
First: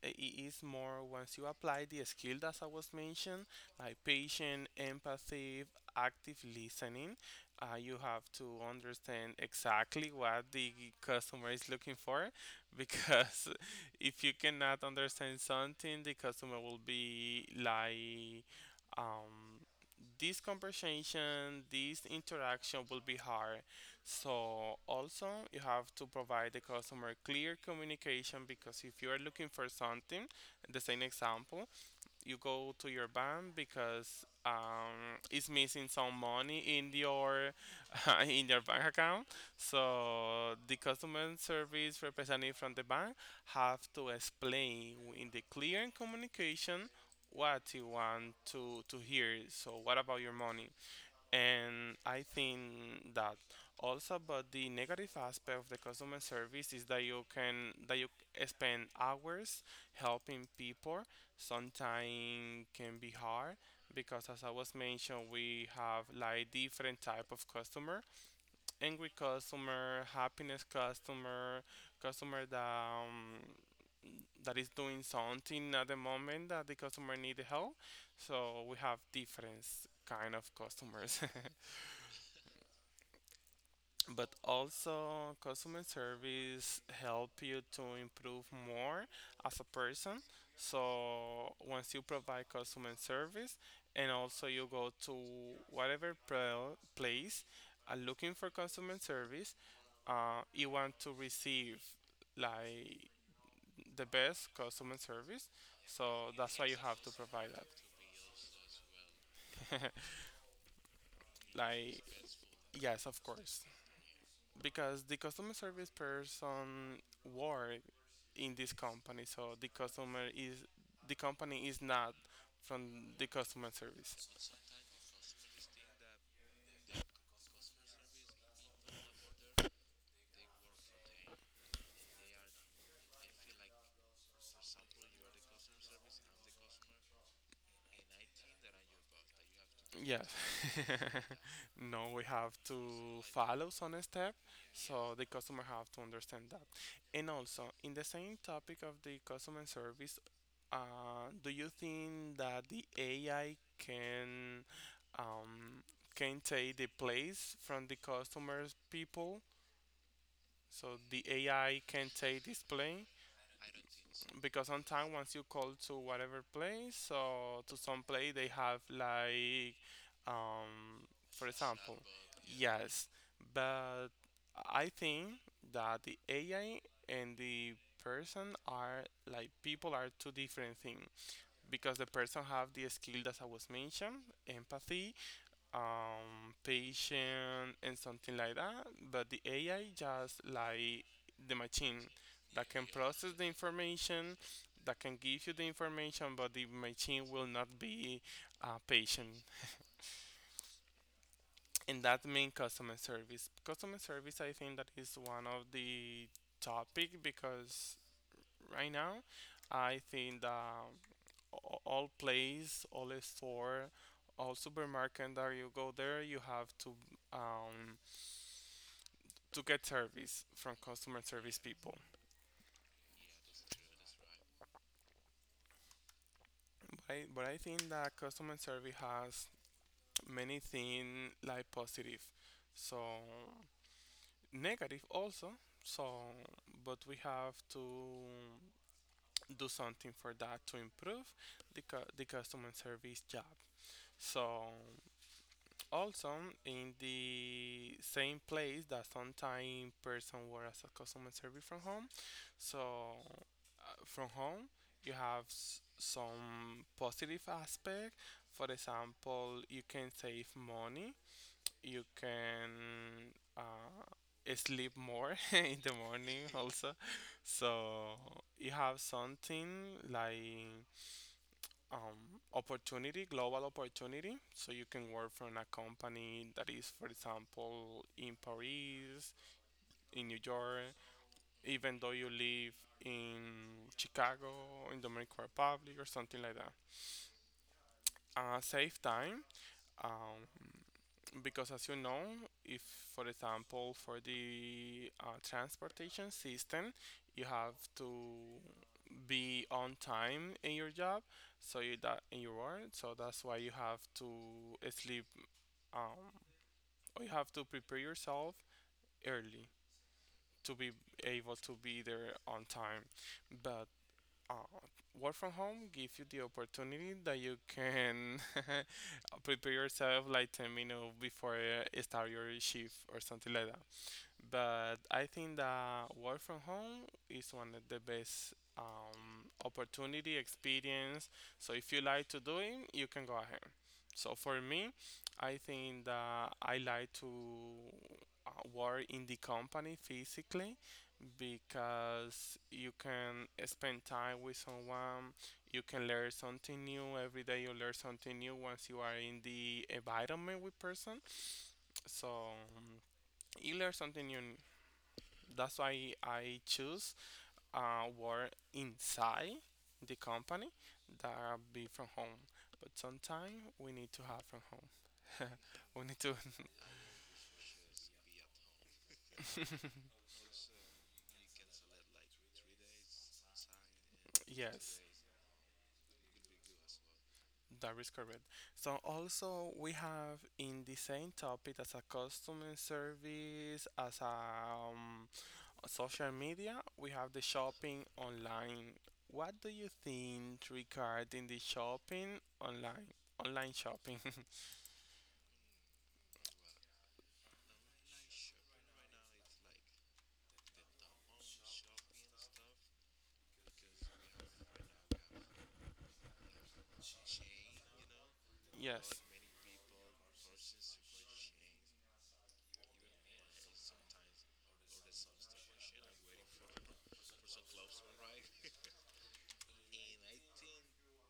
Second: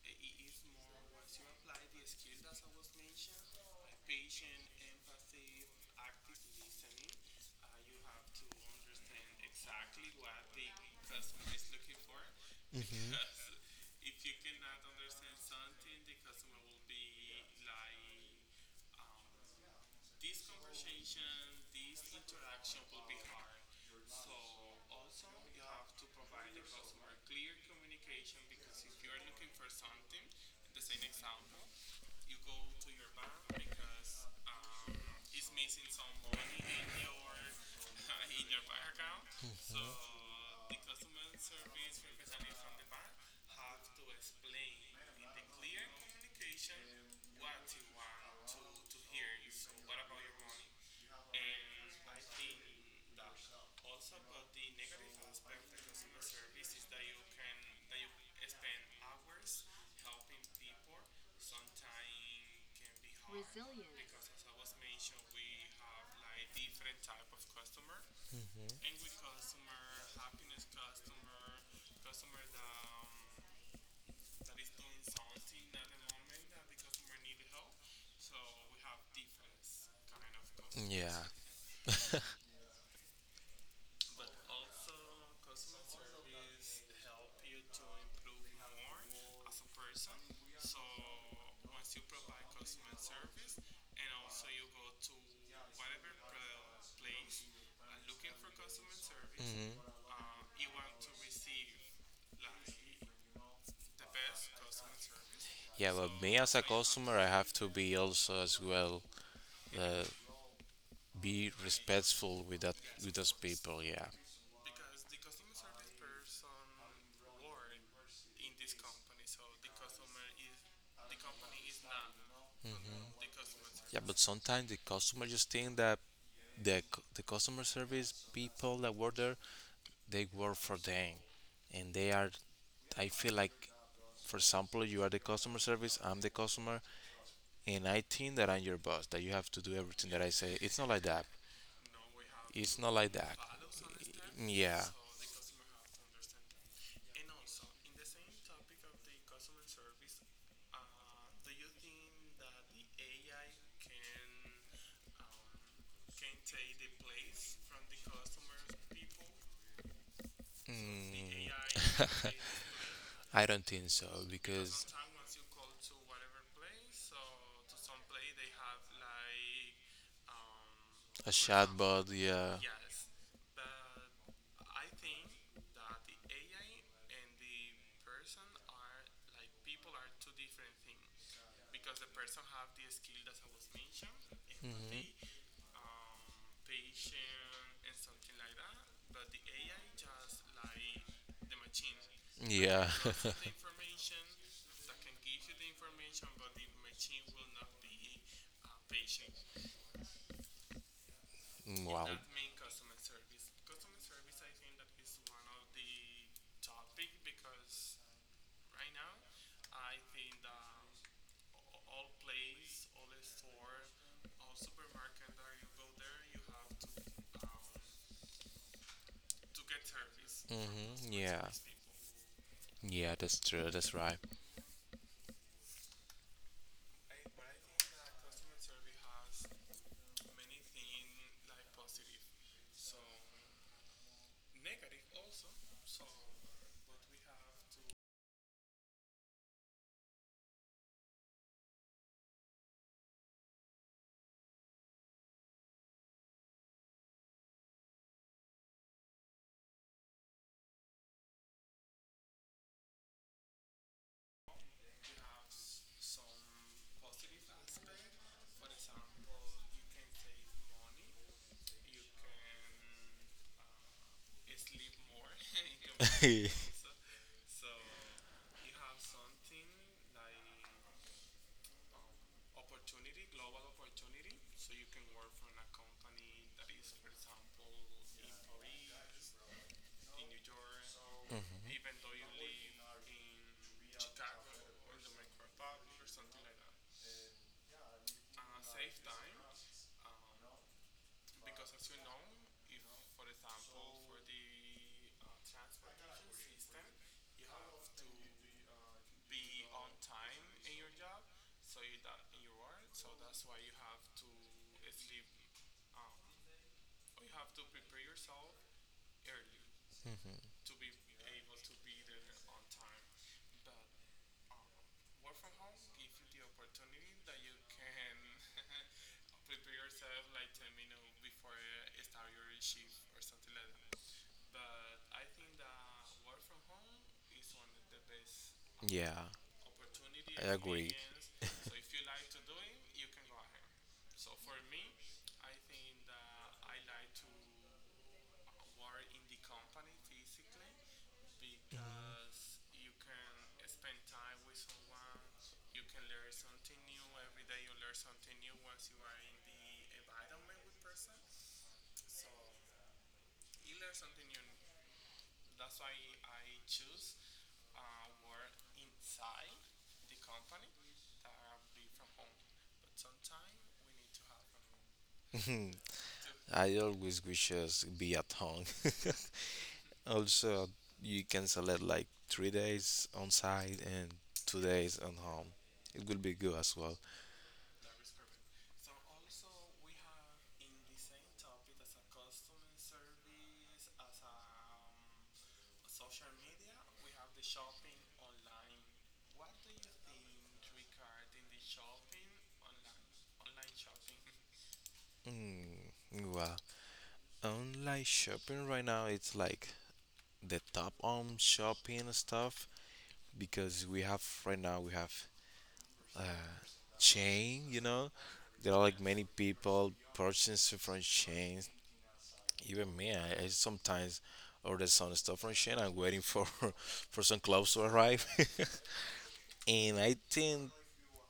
i- it is more once you apply the skill that I was mentioned, like patient, empathy, active listening. Uh, you have to understand exactly what the customer is looking for, because if you cannot understand something, the customer will be like, um, this conversation, this interaction will be hard. So also you have to provide the customer clear communication because if you are looking for something, the same example, you go to your bank because um, it's missing some money in your in your bank account. So the customer service representative from the bank have to explain in the clear communication what you want to to hear. So what about your money? And I think that also, but the negative aspect of the customer service is that you can that you spend hours helping people. Sometimes can be hard because, as I was mentioned, we have like different type of customer, angry customer, happiness customer, customer that um, that is doing something at the moment that the customer need help. So we have different kind of customers.
Yeah,
But also customer service help you to improve more as a person, so once you provide customer service and also you go to whatever pro- place are looking for customer service, uh, you want to receive like the best customer service.
yeah, but
So
me as
that's
a
why you have to
customer, I
provide
have to be also as well.
that.
uh, be
Like,
respectful with that
yes,
with
of
those
course,
people. Yeah.
because the customer service person work in this company, so the customer is the company is not from the customer
Yeah,
service.
but sometimes the customer just think that the c- the customer service people that work there, they work for them, and they are. I feel like, for example, you are the customer service, I'm the customer, and I think that I'm your boss, that you have to do everything that
Yes.
I say. It's not like that.
No, we have to
It's not like that.
follow some step,
Yeah.
so the customer have to understand that. And also, in the same topic of the customer service, uh, do you think that the A I can, um, can take the place from the customers people? So the A I can
Mm.
take this plane,
I don't think so,
because
because
sometimes once you call to whatever plane, so to some plane they have like, um,
A
for example,
chatbot, yeah.
yes, but I think that the A I and the person are, like, people are two different things, because the person have the skill that I was mentioned: empathy, um, patient and something like that. But the A I just like the machine
That.
that
Yeah,
can
can
process
process.
the information, that can give you the information, but the machine will not be uh, patient.
in
And that means customer service. Customer service, I think that is one of the topic, because right now, I think that a- all place, all store, all supermarket that you go there, you have to, um, to get service from customer
Mm-hmm.
service people.
Yeah, that's true. That's right.
But I, but I think that customer service has many things like positive, so negative also. So, but we have to do something for that to improve the, cu- the customer service job. So, also in the same place that sometime person work as a customer service from home, so uh, from home you have s- some positive aspect. For example, you can save money, you can, uh, sleep more in the morning also. So you have something like, um, opportunity, global opportunity. So you can work for a company that is, for example, in Paris, in New York, even though you live in Chicago, in Dominican Republic, or something like that. Uh, save time. Um, because as you know, if for example for the uh, transportation system, you have to be on time in your job, so you that in your work, so that's why you have to sleep. Um, or you have to prepare yourself early to be able to be there on time. But uh, work from home gives you the opportunity that you can prepare yourself like ten minutes before uh, start your shift or something like that. But I think that work from home is one of the best
in your yeah.
um, opportunity experience. So if you like to do it, you can go ahead. So for me, I think that I like to uh, work in the company physically, because you can spend time with someone, you can learn something new every day. You learn something new once you are in the environment with person. So, um, you learn something new, that's why I choose uh, work inside the company that be from home. But sometimes we need to have from home.
You can.
We need to.
I always wish us be at home. Also, you can select like three days on site and two days
Yes.
on home. It will be good as well.
That is correct. So also we have in the same topic as a customer service, as a, um, social media, we have the shopping online. What do you think regarding the shopping online? Online shopping.
Mm, well, online shopping right now, it's like the top on shopping stuff because we have right now we have uh, chain. You know, there are like
Yes.
many people purchasing from chains. Even me, I, I sometimes order some stuff from chain. I'm waiting for for some clothes to arrive. And I think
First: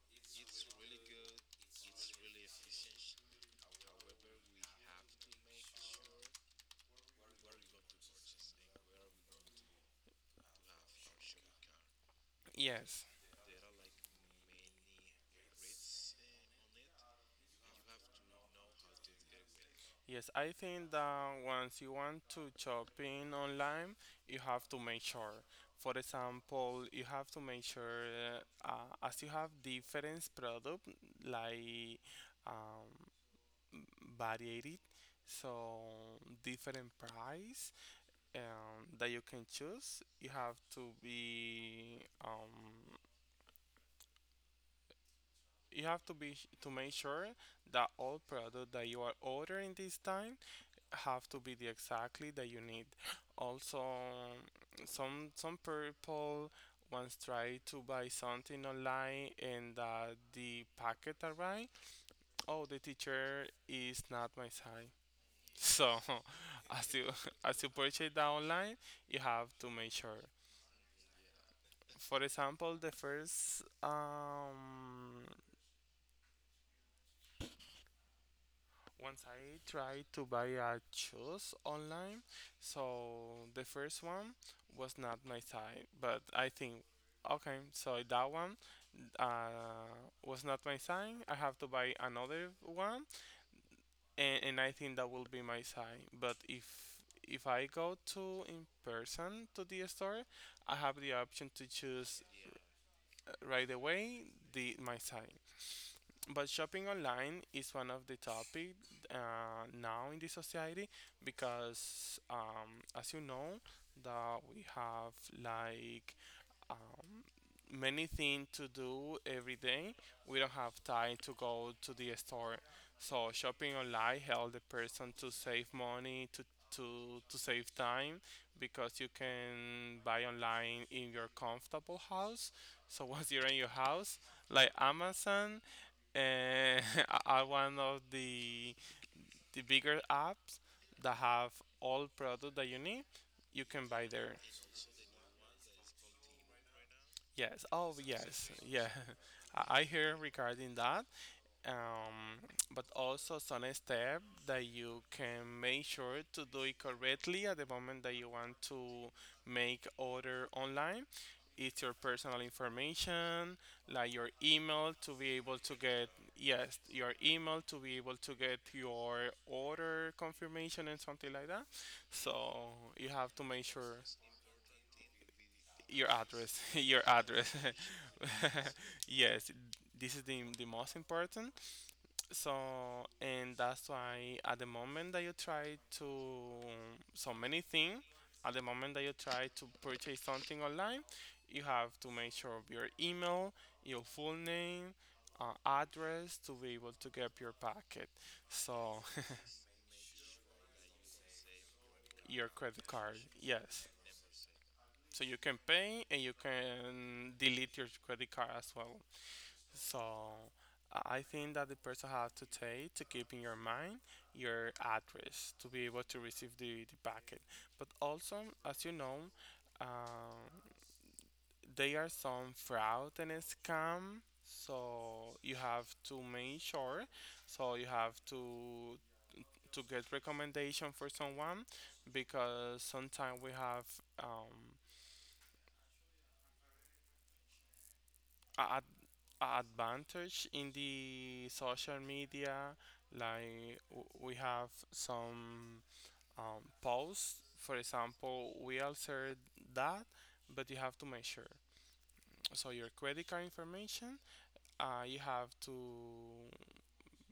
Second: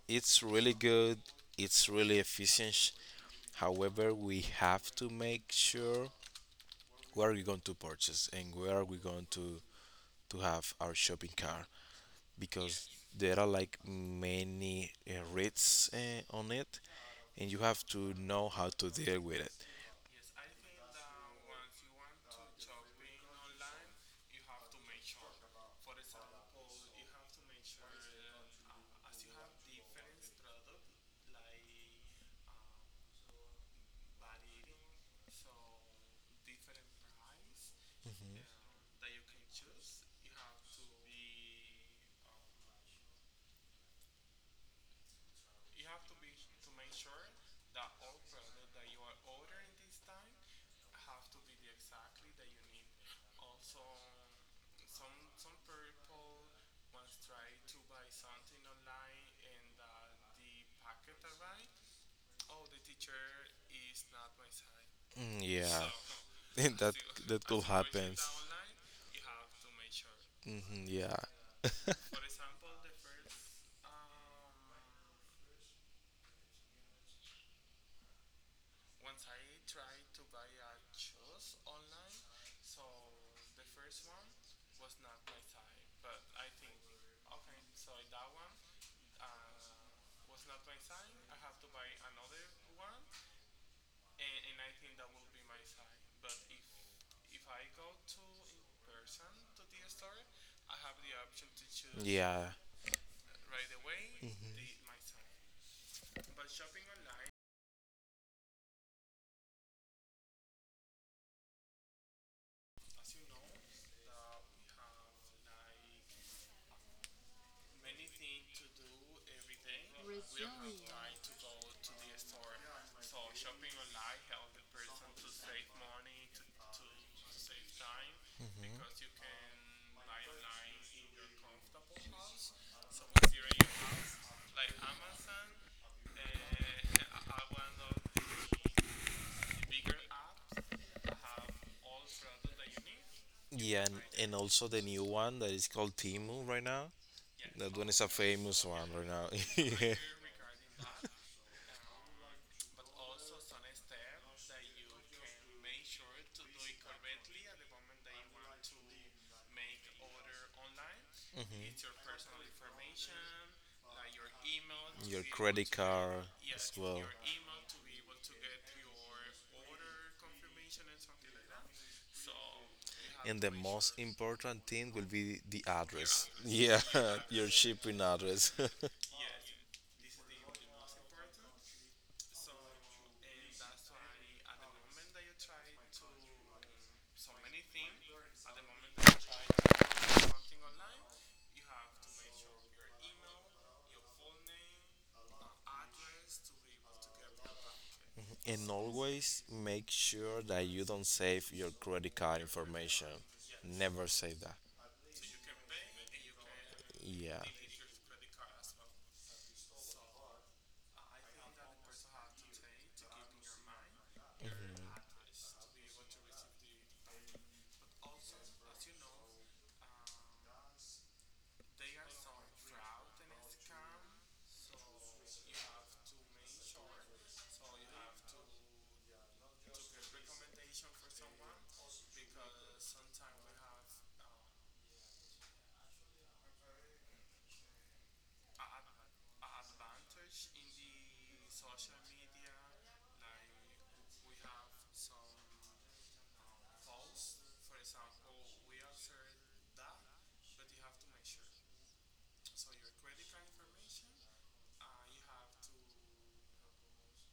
it's really good. It's really efficient. However, we have to make sure where are we going to purchase and where are we going to to have our shopping cart, because
Yes.
there are like many uh, rates uh, on it, and you have to know how to deal with it.
Yes, I think that once you want to shopping online, you have to make sure. For example, you have to make sure, uh, as you have different product, like, um, varied, so different price, um, that you can choose. You have to be um, you have to be to make sure that all product that you are ordering this time have to be the exactly that you need. Also, some some people once try to buy something online and that the packet arrived. Oh, the teacher is not my size.
Mm, yeah.
So,
And that
as you,
that could
as you purchase
happen.
that online, you have to make sure.
Hmm. Yeah.
For example, the first um once I tried to buy a shoes online, so the first one was not my size, but I think, okay, so that one uh was not my size. I have to buy another one, and, and I think that will be my size. But if if I go to in person to the store, I have the option to choose
Yeah,
uh, right away the my size. But shopping online is one of the topic uh, now in the society, because, um, as you know, that we have like, um, many things to do every day. We don't have time to go to the store, so shopping online help the person to save money to. To, to save time, because you can buy online in your comfortable house, so once you're in your house, like Amazon, and are one of the the bigger apps that have all product that you need. You
yeah,
can
and
buy
my,
there.
and also the new one that is called Timu right now.
Yes.
That one
Oh,
is a
yes.
famous
Yeah.
one right now.
I I
Yeah.
hear regarding that. um, but also some step that you can make sure to do it correctly at the moment that you want to make order online, it's your personal information, like your email to
Your
be able
credit
to get,
card, as yes,
yes,
well.
your email to be able to get your order confirmation and something like that. So you have
And
to
the make
make
most
sure
sure important thing will be the your
your
address. Address.
address.
Yeah.
Your
Your your address.
address.
Shipping address.
Yes, this is the, the most important. So, and that's why at the moment that you try to, so many things, at the moment that you try to purchase something online, you have to make sure of your email, your full name, uh, address to be able to get your packet.
And
So,
always make sure that you don't save your credit card
your credit
information.
card,
Yes.
yes.
Never save that.
So you can pay and you can
Yeah.
delete your credit card as well. So I think that the person has to take to keep in your mind your address to be able to receive the, the packet. But also, as you know, um, there are some fraud and scam. So you have to make sure. So you have to to get recommendation for someone, because sometimes we have, um, I, I advantage in the social media, like w- we have some, um, posts for example we answered that, but you have to make sure, so your credit card information, uh, you have to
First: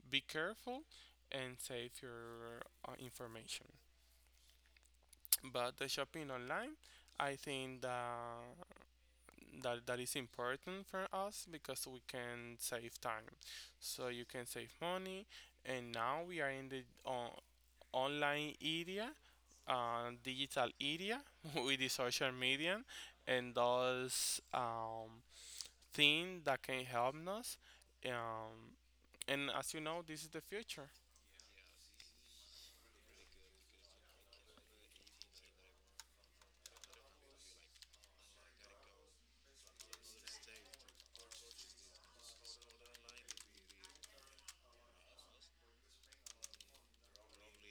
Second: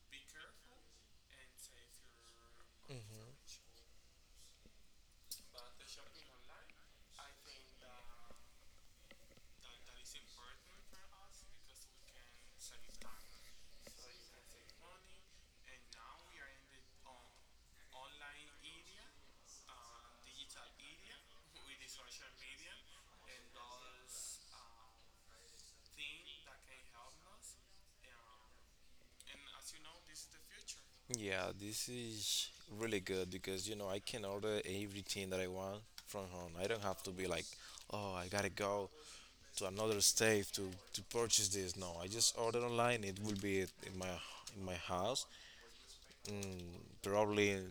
be careful and save your uh,
Mhm.
information. But the shopping online, I think that that that is important for us, because we can save time. So you can save money, and now we are in the on, online area, uh, digital area with the social media, and those, um, things that can help us. Um, and as you know, this is the future.
Yeah, this is really good because you know I can order everything that I want from home. I don't have to be like, oh, I gotta go to another state to to purchase this. No, I just order online. It will be in my in my house in probably in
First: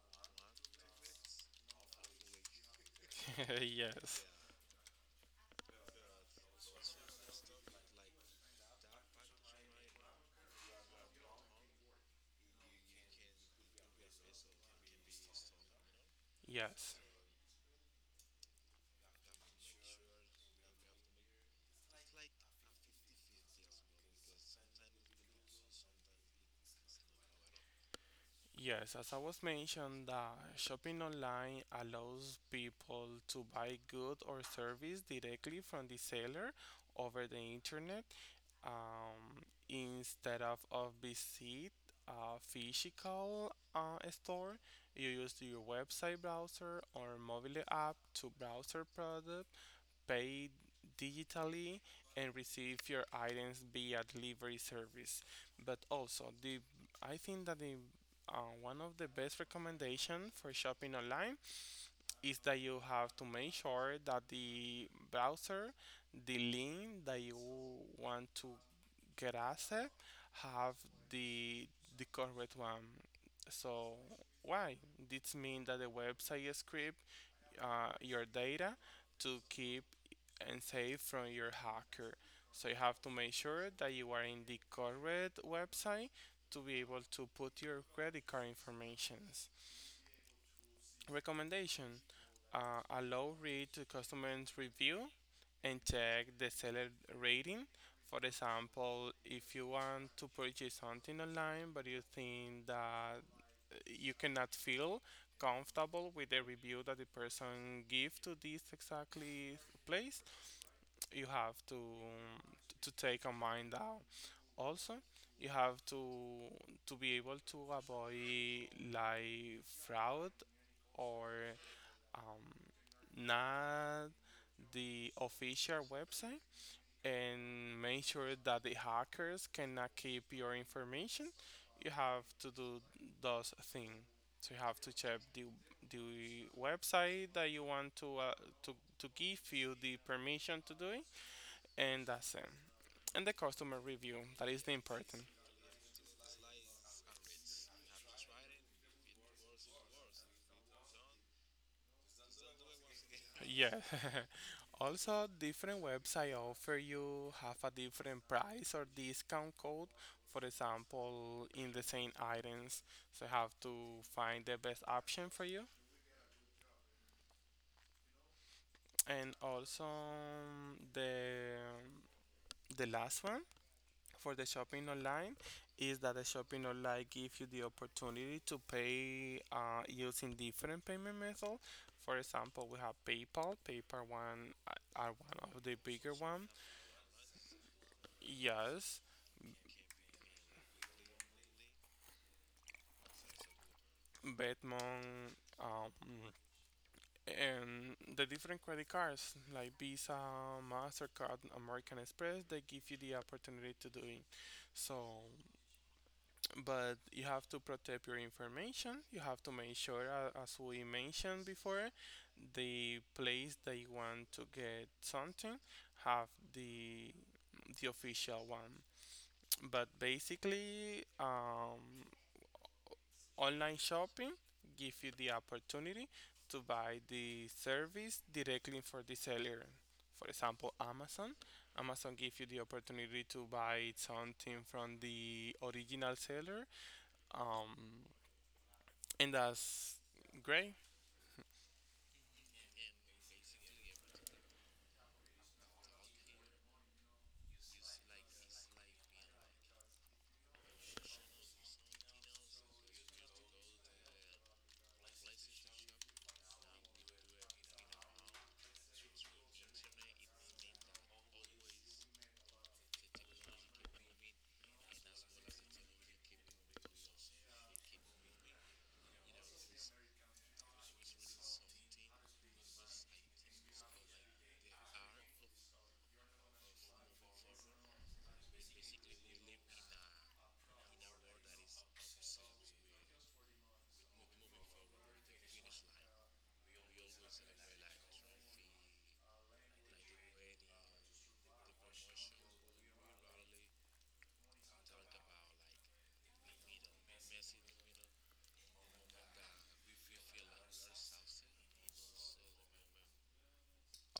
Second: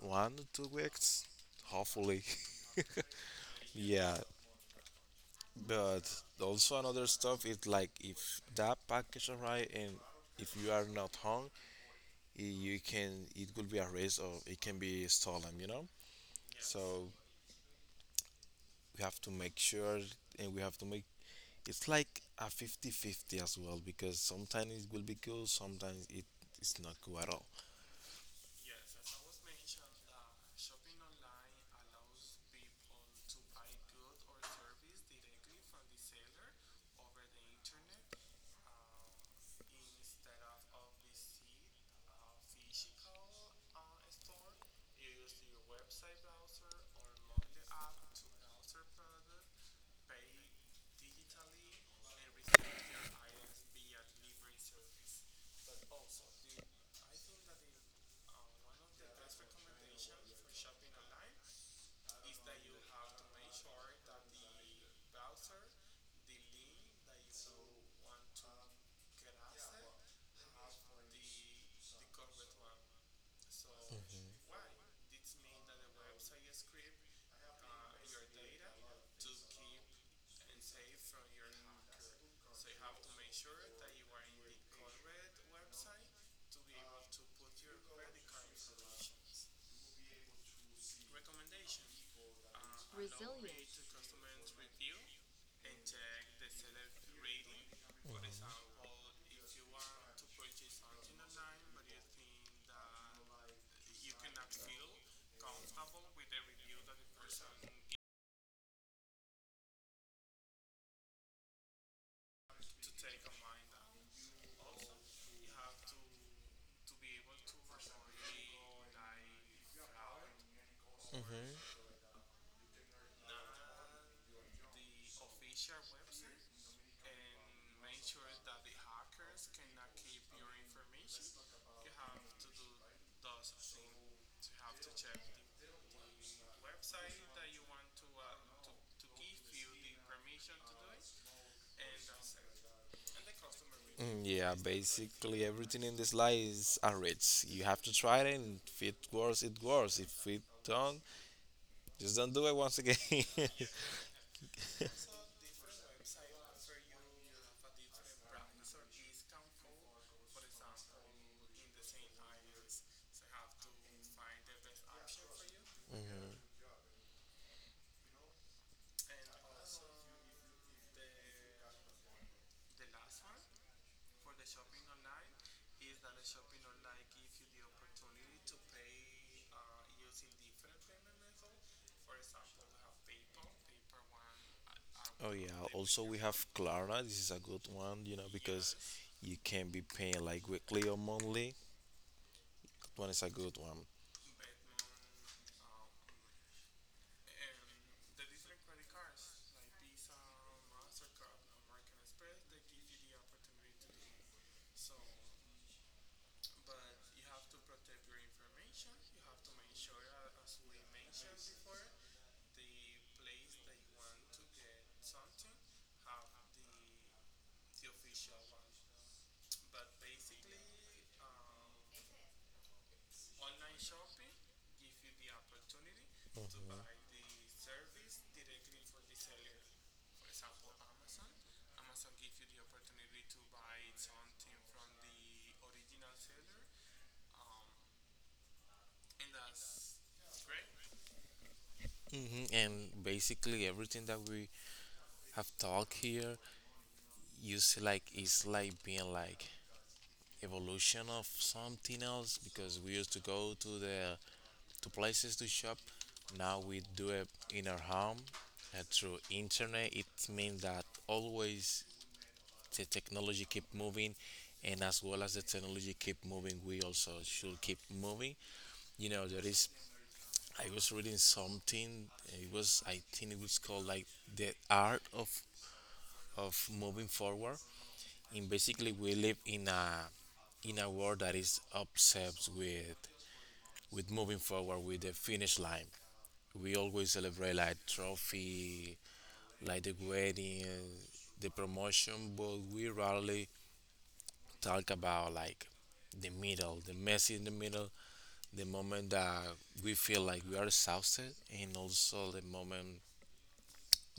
one to two weeks, hopefully. Yeah,
Yes,
but also another stuff is like if that package arrive and if you are not home, you can it could be erased, or it can be stolen, you know.
yes.
So we have to make sure, and we have to make, it's like a fifty-fifty as well, because sometimes it will be cool, sometimes it is not cool at all.
Yes, as I was mentioned, uh, shopping online allows people to buy good or service directly from the seller over the internet, um, instead of, of visit a physical uh, store. You use your website browser or mobile app to browse your product, pay digitally, and receive your items via delivery service. But also, the, I think that the, uh, one of the best recommendation for shopping online is that you have to make sure that the browser, the link that you want to get access, have the the correct one. So why? This means that the website script uh, your data to keep and save from your hacker. So you have to make sure that you are in the correct website to be able to put your credit card information. Recommendation, uh, allow read to customers review and check the seller rating. For example, if you want to purchase something online but you think that you cannot feel comfortable with the review that the person give to this exactly place, you have to to take on mind that also you have to to be able to avoid like fraud or, um, not the official website, and make sure that the hackers cannot keep your information, you have to do those things. So you have to check the the website that you want to uh, to to give you the permission to do it, and that's it. And the customer review,
Mm,
that
yeah,
is the important.
basically everything in this life is a risk. You have to try it, and if it works, it works. If it don't, just don't do it once again.
Yeah. Also, different website offer you have a different price or discount code. For example, in the same items, so you have to find the best option for you. And also, mm, the, mm, the last one for the shopping online is that the shopping online gives you the opportunity to pay uh, using different payment methods. For example, we have PayPal. PayPal one, uh, are
Oh
one
yeah.
of the
Also,
bigger
we have
one.
Klarna. This is a good one, you know, because
Yes,
you can be paying like weekly or monthly. That one is a good one.
Batman, um, and the different credit cards like Visa, Mastercard, American Express, they give you the opportunity to do it. So, but you have to protect your information. You have to make sure, uh, as we mentioned before, the place that you want to get something have the the official one. But basically, um, online shopping gives you the opportunity to buy the service directly for the seller. For example, Amazon. Amazon gives you the opportunity to buy something from the original seller, um, and that's great.
Hmm. And basically everything that we have talked here, here is like it's like being like evolution of something else, because we used to go to the to places to shop. Now we do it in our home uh, through internet. It means that always the technology keep moving, and as well as the technology keep moving, we also should keep moving. You know, there is I was reading something. It was I think it was called like the art of of moving forward. And basically, we live in a in a world that is obsessed with with moving forward, with the finish line. We always celebrate like trophy, like the wedding, the promotion, but we rarely talk about like the middle, the mess in the middle, the moment that we feel like we are exhausted, and also the moment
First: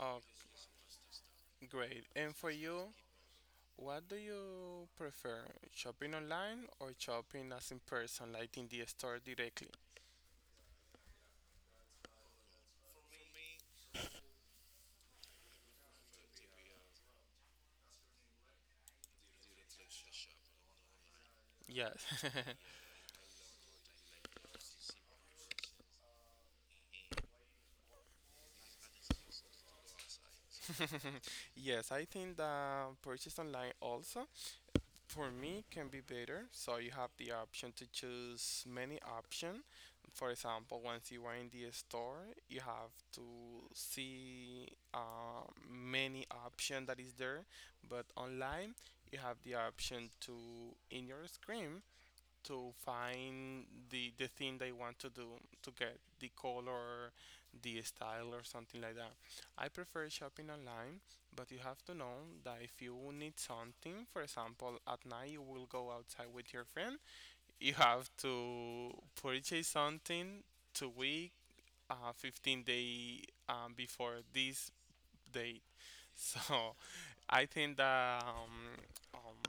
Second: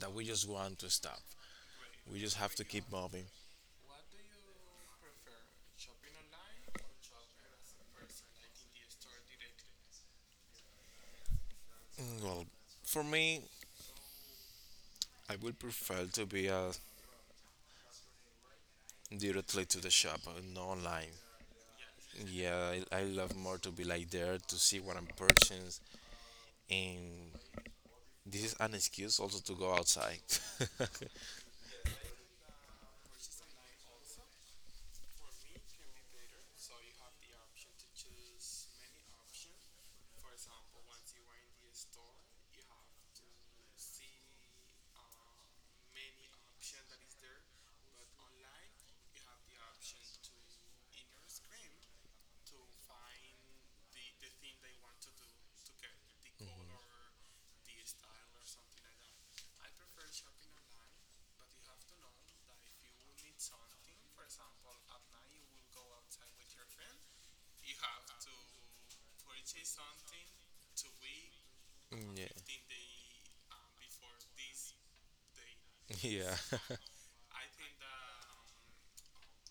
that we just want to stop.
great.
We
And
just
for
have to keep
you,
moving.
what do you prefer, shopping online or shopping as in person, like in the store directly?
Mm, well, for me, I would prefer to be uh, directly to the shop and not online.
Yes.
Yeah, I, I love more to be like there to see what I'm purchasing, and this is an excuse also to go outside.
Yes, I think that purchase online also for me can be better so you have the option to choose many option. For example, once you are in the store you have to see, uh, many option that is there, but online you have the option to in your screen to find the the thing they want to do, to get the color, the style or something like that. I prefer shopping online, but you have to know that if you need something, for example, at night you will go outside with your friend, you have to purchase something to week, uh,
Yeah.
fifteen day um, before this date.
Yeah.
So I think that um, um,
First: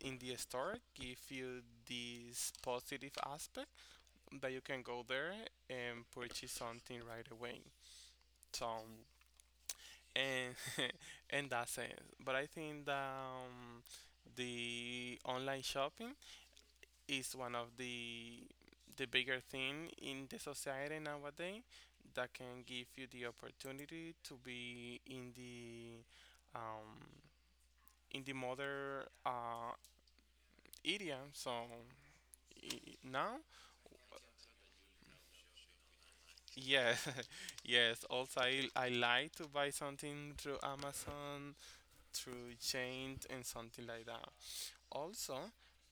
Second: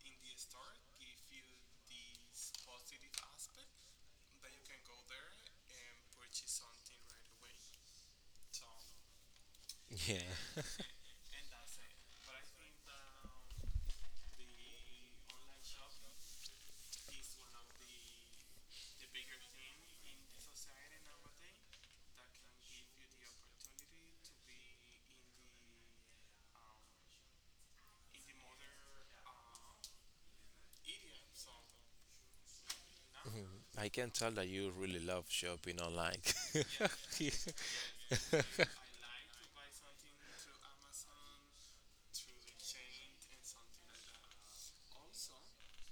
in the store give you this positive aspect that you can go there and purchase something right away. So and
Yeah.
and that's it. But I think that um, the online shopping is one of the the bigger thing in the society nowadays that can give you the opportunity to be in the, um, in the mother, uh, area. So i- now.
I can tell that you really love shopping online.
Yeah,
Yeah.
yes. Also, I, I like to buy something through Amazon, through Chain, and something like that. Also,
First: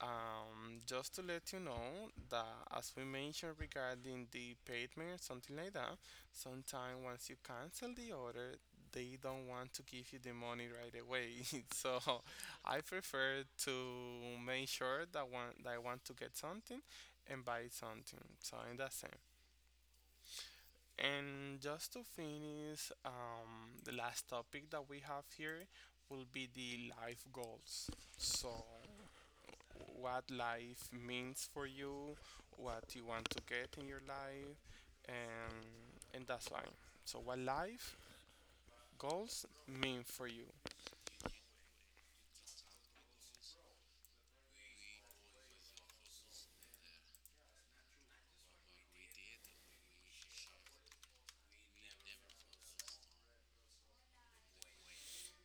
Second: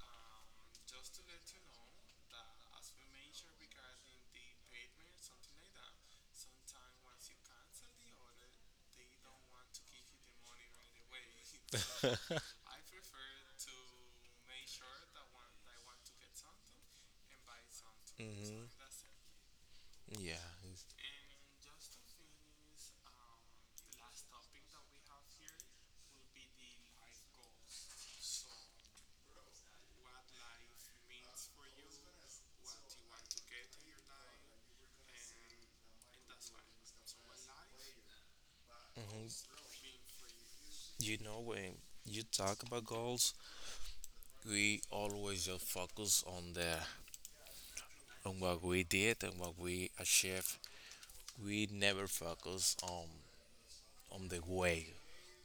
um, just to let you know that as we mentioned regarding the payment something like that, sometimes once you cancel the order, they don't want to give you the money right away. So I prefer to make sure that one that I want to get something and buy something. So
Hmm.
in that sense.
Yeah.
And just to finish, um, the last topic that we have here will be the life goals. So, what life means for you, what you want to get in your life, and and that's why. So, what life goals
Hmm.
mean for you?
You know, when you talk about goals, we always just focus on the on what we did and what we achieved. We never focus on on the way,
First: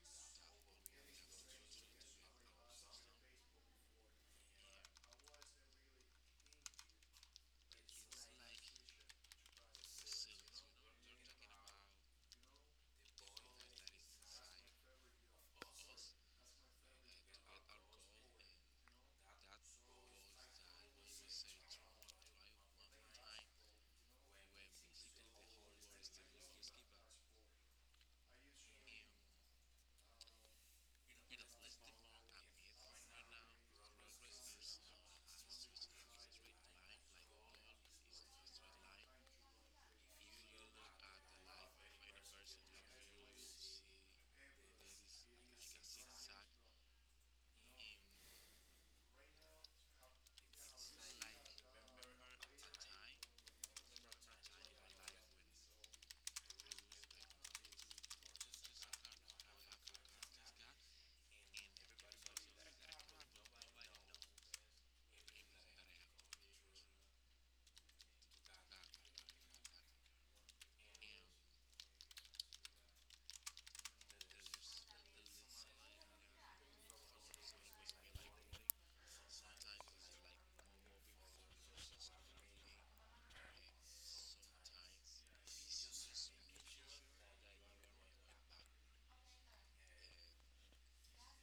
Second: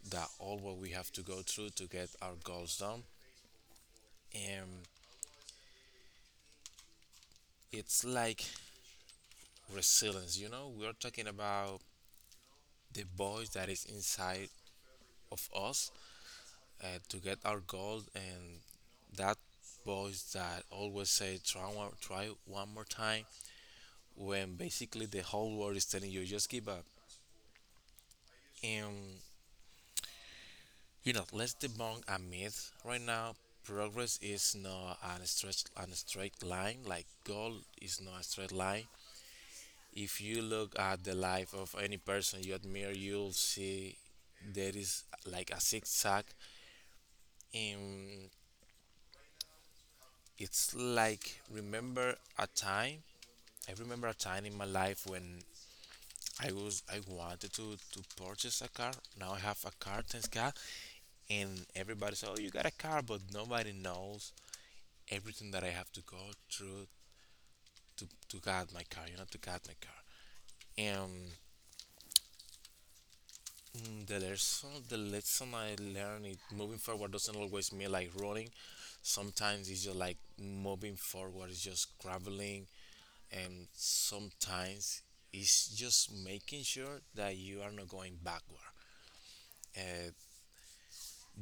that all what we have to go through to get our goals done. And it's like resilience. You know, we are talking about the voice that is inside of us uh, to get our goals, and that voice that always say try one, try one more time, when basically the whole world is telling you just give up. And you know, let's debunk a myth right now. Progress is not a stretch, a straight line. Like goal is not a straight line. If you look at the life of any person you admire, you'll see there is like a zigzag. And it's like remember a time. I remember a time in my life when I was I wanted to to purchase a car. Now I have a car, thanks God. And everybody says, "Oh, you got a car," but nobody knows everything that I have to go through to to get my car. You know, to get my car. And mm, the lesson, the lesson I learned, is moving forward doesn't always mean like running. Sometimes it's just like moving forward. It's just traveling, and sometimes it's just making sure that you are not going backward. Uh,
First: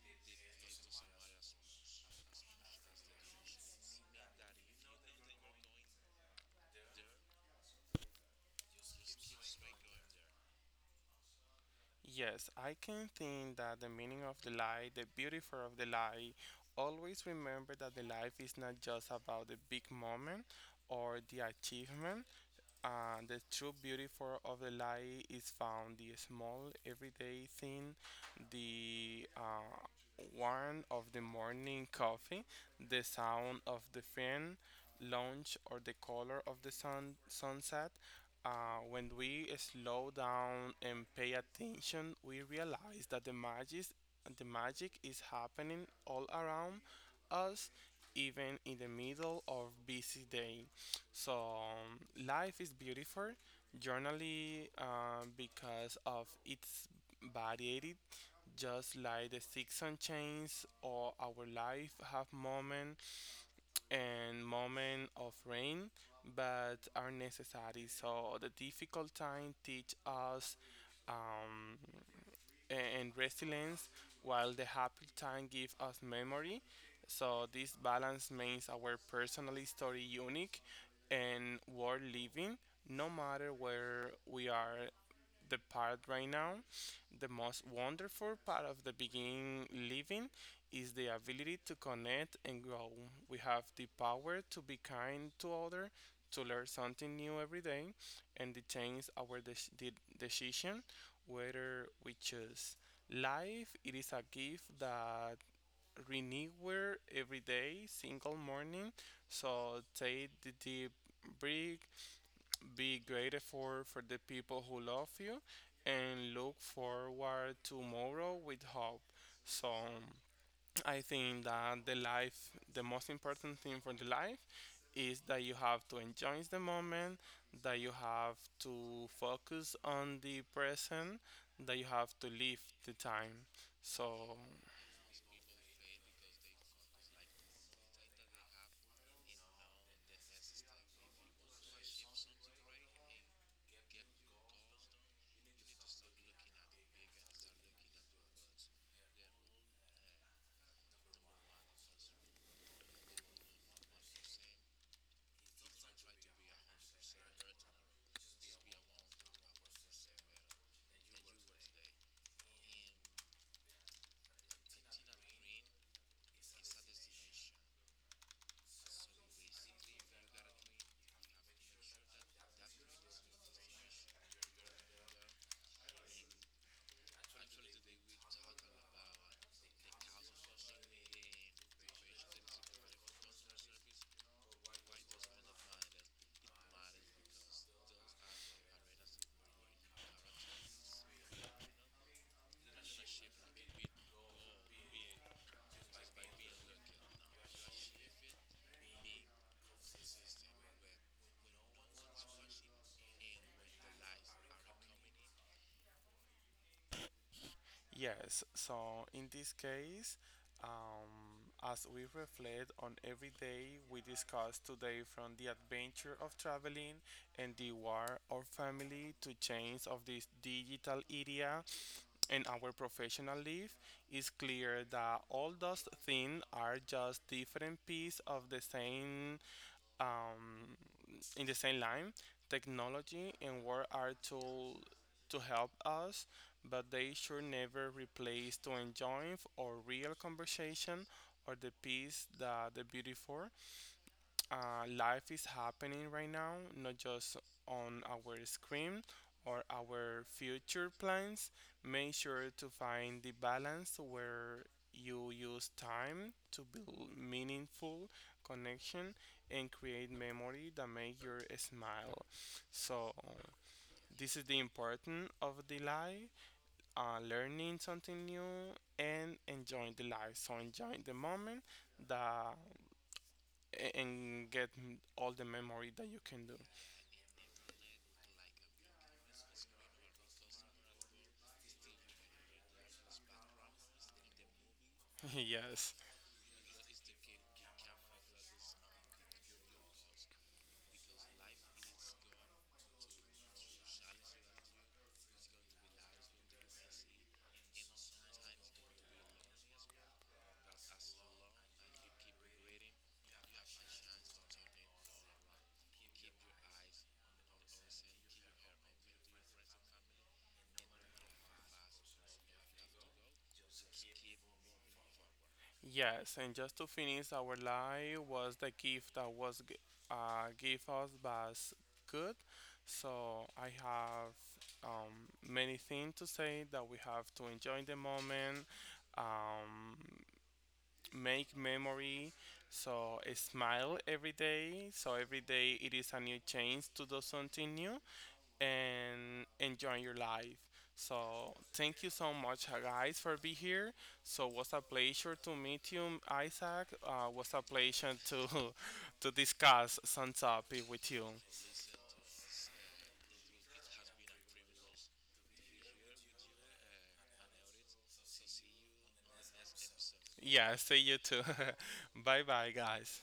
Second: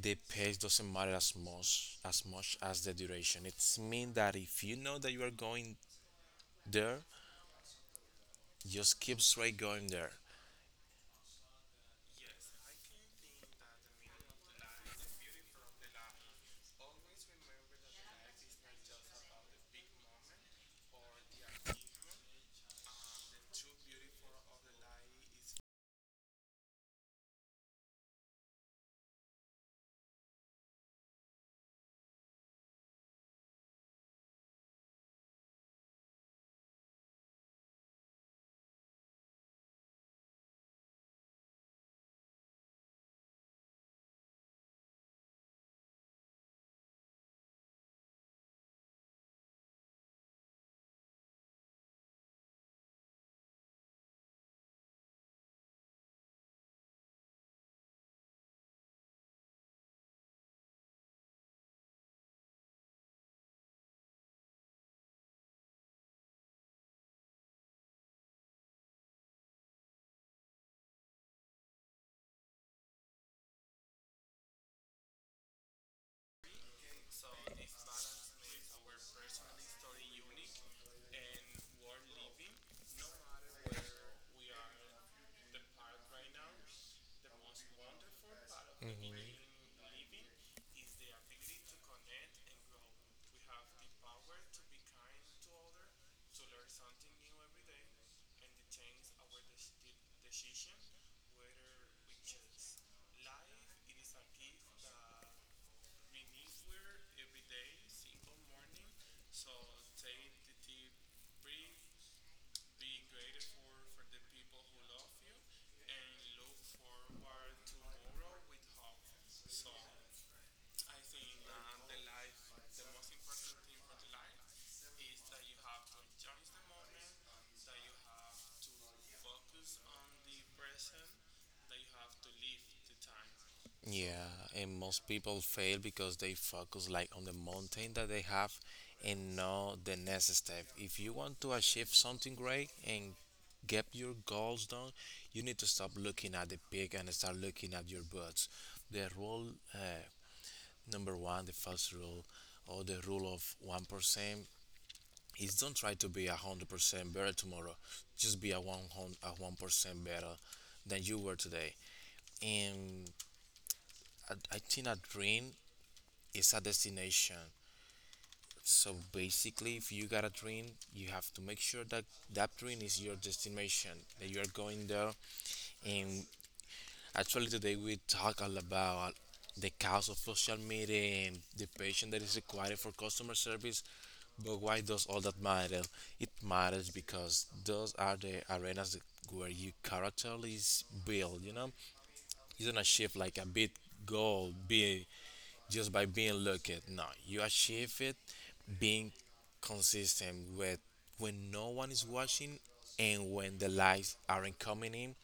the pace doesn't matter as much as much as the duration. It's mean that if you know that you are going there, just keep straight going there.
Yes, I can think that the meaning of the lie, the beautiful of the lie, always remember that the life is not just about the big moment or the achievement. Uh, the true beauty for, of the lie is found the small everyday thing, the, uh, warmth of the morning coffee, the sound of the fan launch, or the color of the sun sunset. Uh, when we slow down and pay attention, we realize that the magic, the magic is happening all around us, even in the middle of busy day. So life is beautiful, generally, uh, because of its variety. Just like the season change, or our life have moment and moment of rain, but are necessary. So the difficult time teach us. Um, and resilience, while the happy time gives us memory. So this balance makes our personal story unique and worth living, no matter where we are the part right now, the most wonderful part of the beginning living is the ability to connect and grow. We have the power to be kind to others, to learn something new every day, and to change our dec- de- decision whether we choose. Life it is a gift that renewer every day, single morning. So take the deep breath, be grateful for the people who love you and look forward to tomorrow with hope. So I think that the life, the most important thing for the life is that you have to enjoy the moment, that you have to focus on the present, that you have to live the time.
Yeah,
So
and most people fail because they focus like on the mountain that they have and not the next step. If you want to achieve something great and get your goals done, you need to stop looking at the peak and start looking at your butts. The rule uh, number one, the first rule, or the rule of one percent, is don't try to be a hundred percent better tomorrow. Just be a one hundred a one percent better than you were today. And I, I think a dream is a destination. So basically, if you got a dream, you have to make sure that that dream is your destination. That you are going there, and actually, today we talk all about the cost of social media and the patience that is required for customer service. But why does all that matter? It matters because those are the arenas that- where your character is built. You know, you don't achieve like a big goal be just by being lucky. No, you achieve it being consistent with when no one is watching and when the likes aren't coming in
yes, so in this case, um, as we reflect on every day we discuss today from the adventure of traveling and the war of family to change of this digital era and our professional life, it's clear that all those things are just different pieces of the same, um, in the same line, technology and work are tools to help us, but they should never replace to enjoy or real conversation or the peace that the beauty for, uh, life is happening right now, not just on our screen or our future plans. Make sure to find the balance where you use time to build meaningful connection and create memory that make your smile. So this is the importance of the life, uh, learning something new and enjoying the life. So enjoying the moment that a- and get m- all the memory that you can do. Yes, yes. And just to finish, our life was the gift that was g- uh, give us was good. So I have, um, many things to say that we have to enjoy the moment, um, make memory. So I smile every day. So every day it is a new chance to do something new and enjoying your life. So thank you so much, uh, guys, for being here. So it was a pleasure to meet you, um, Isaac. Uh, was a pleasure to to discuss some topic with you. Yeah, see you too. Bye, bye, guys.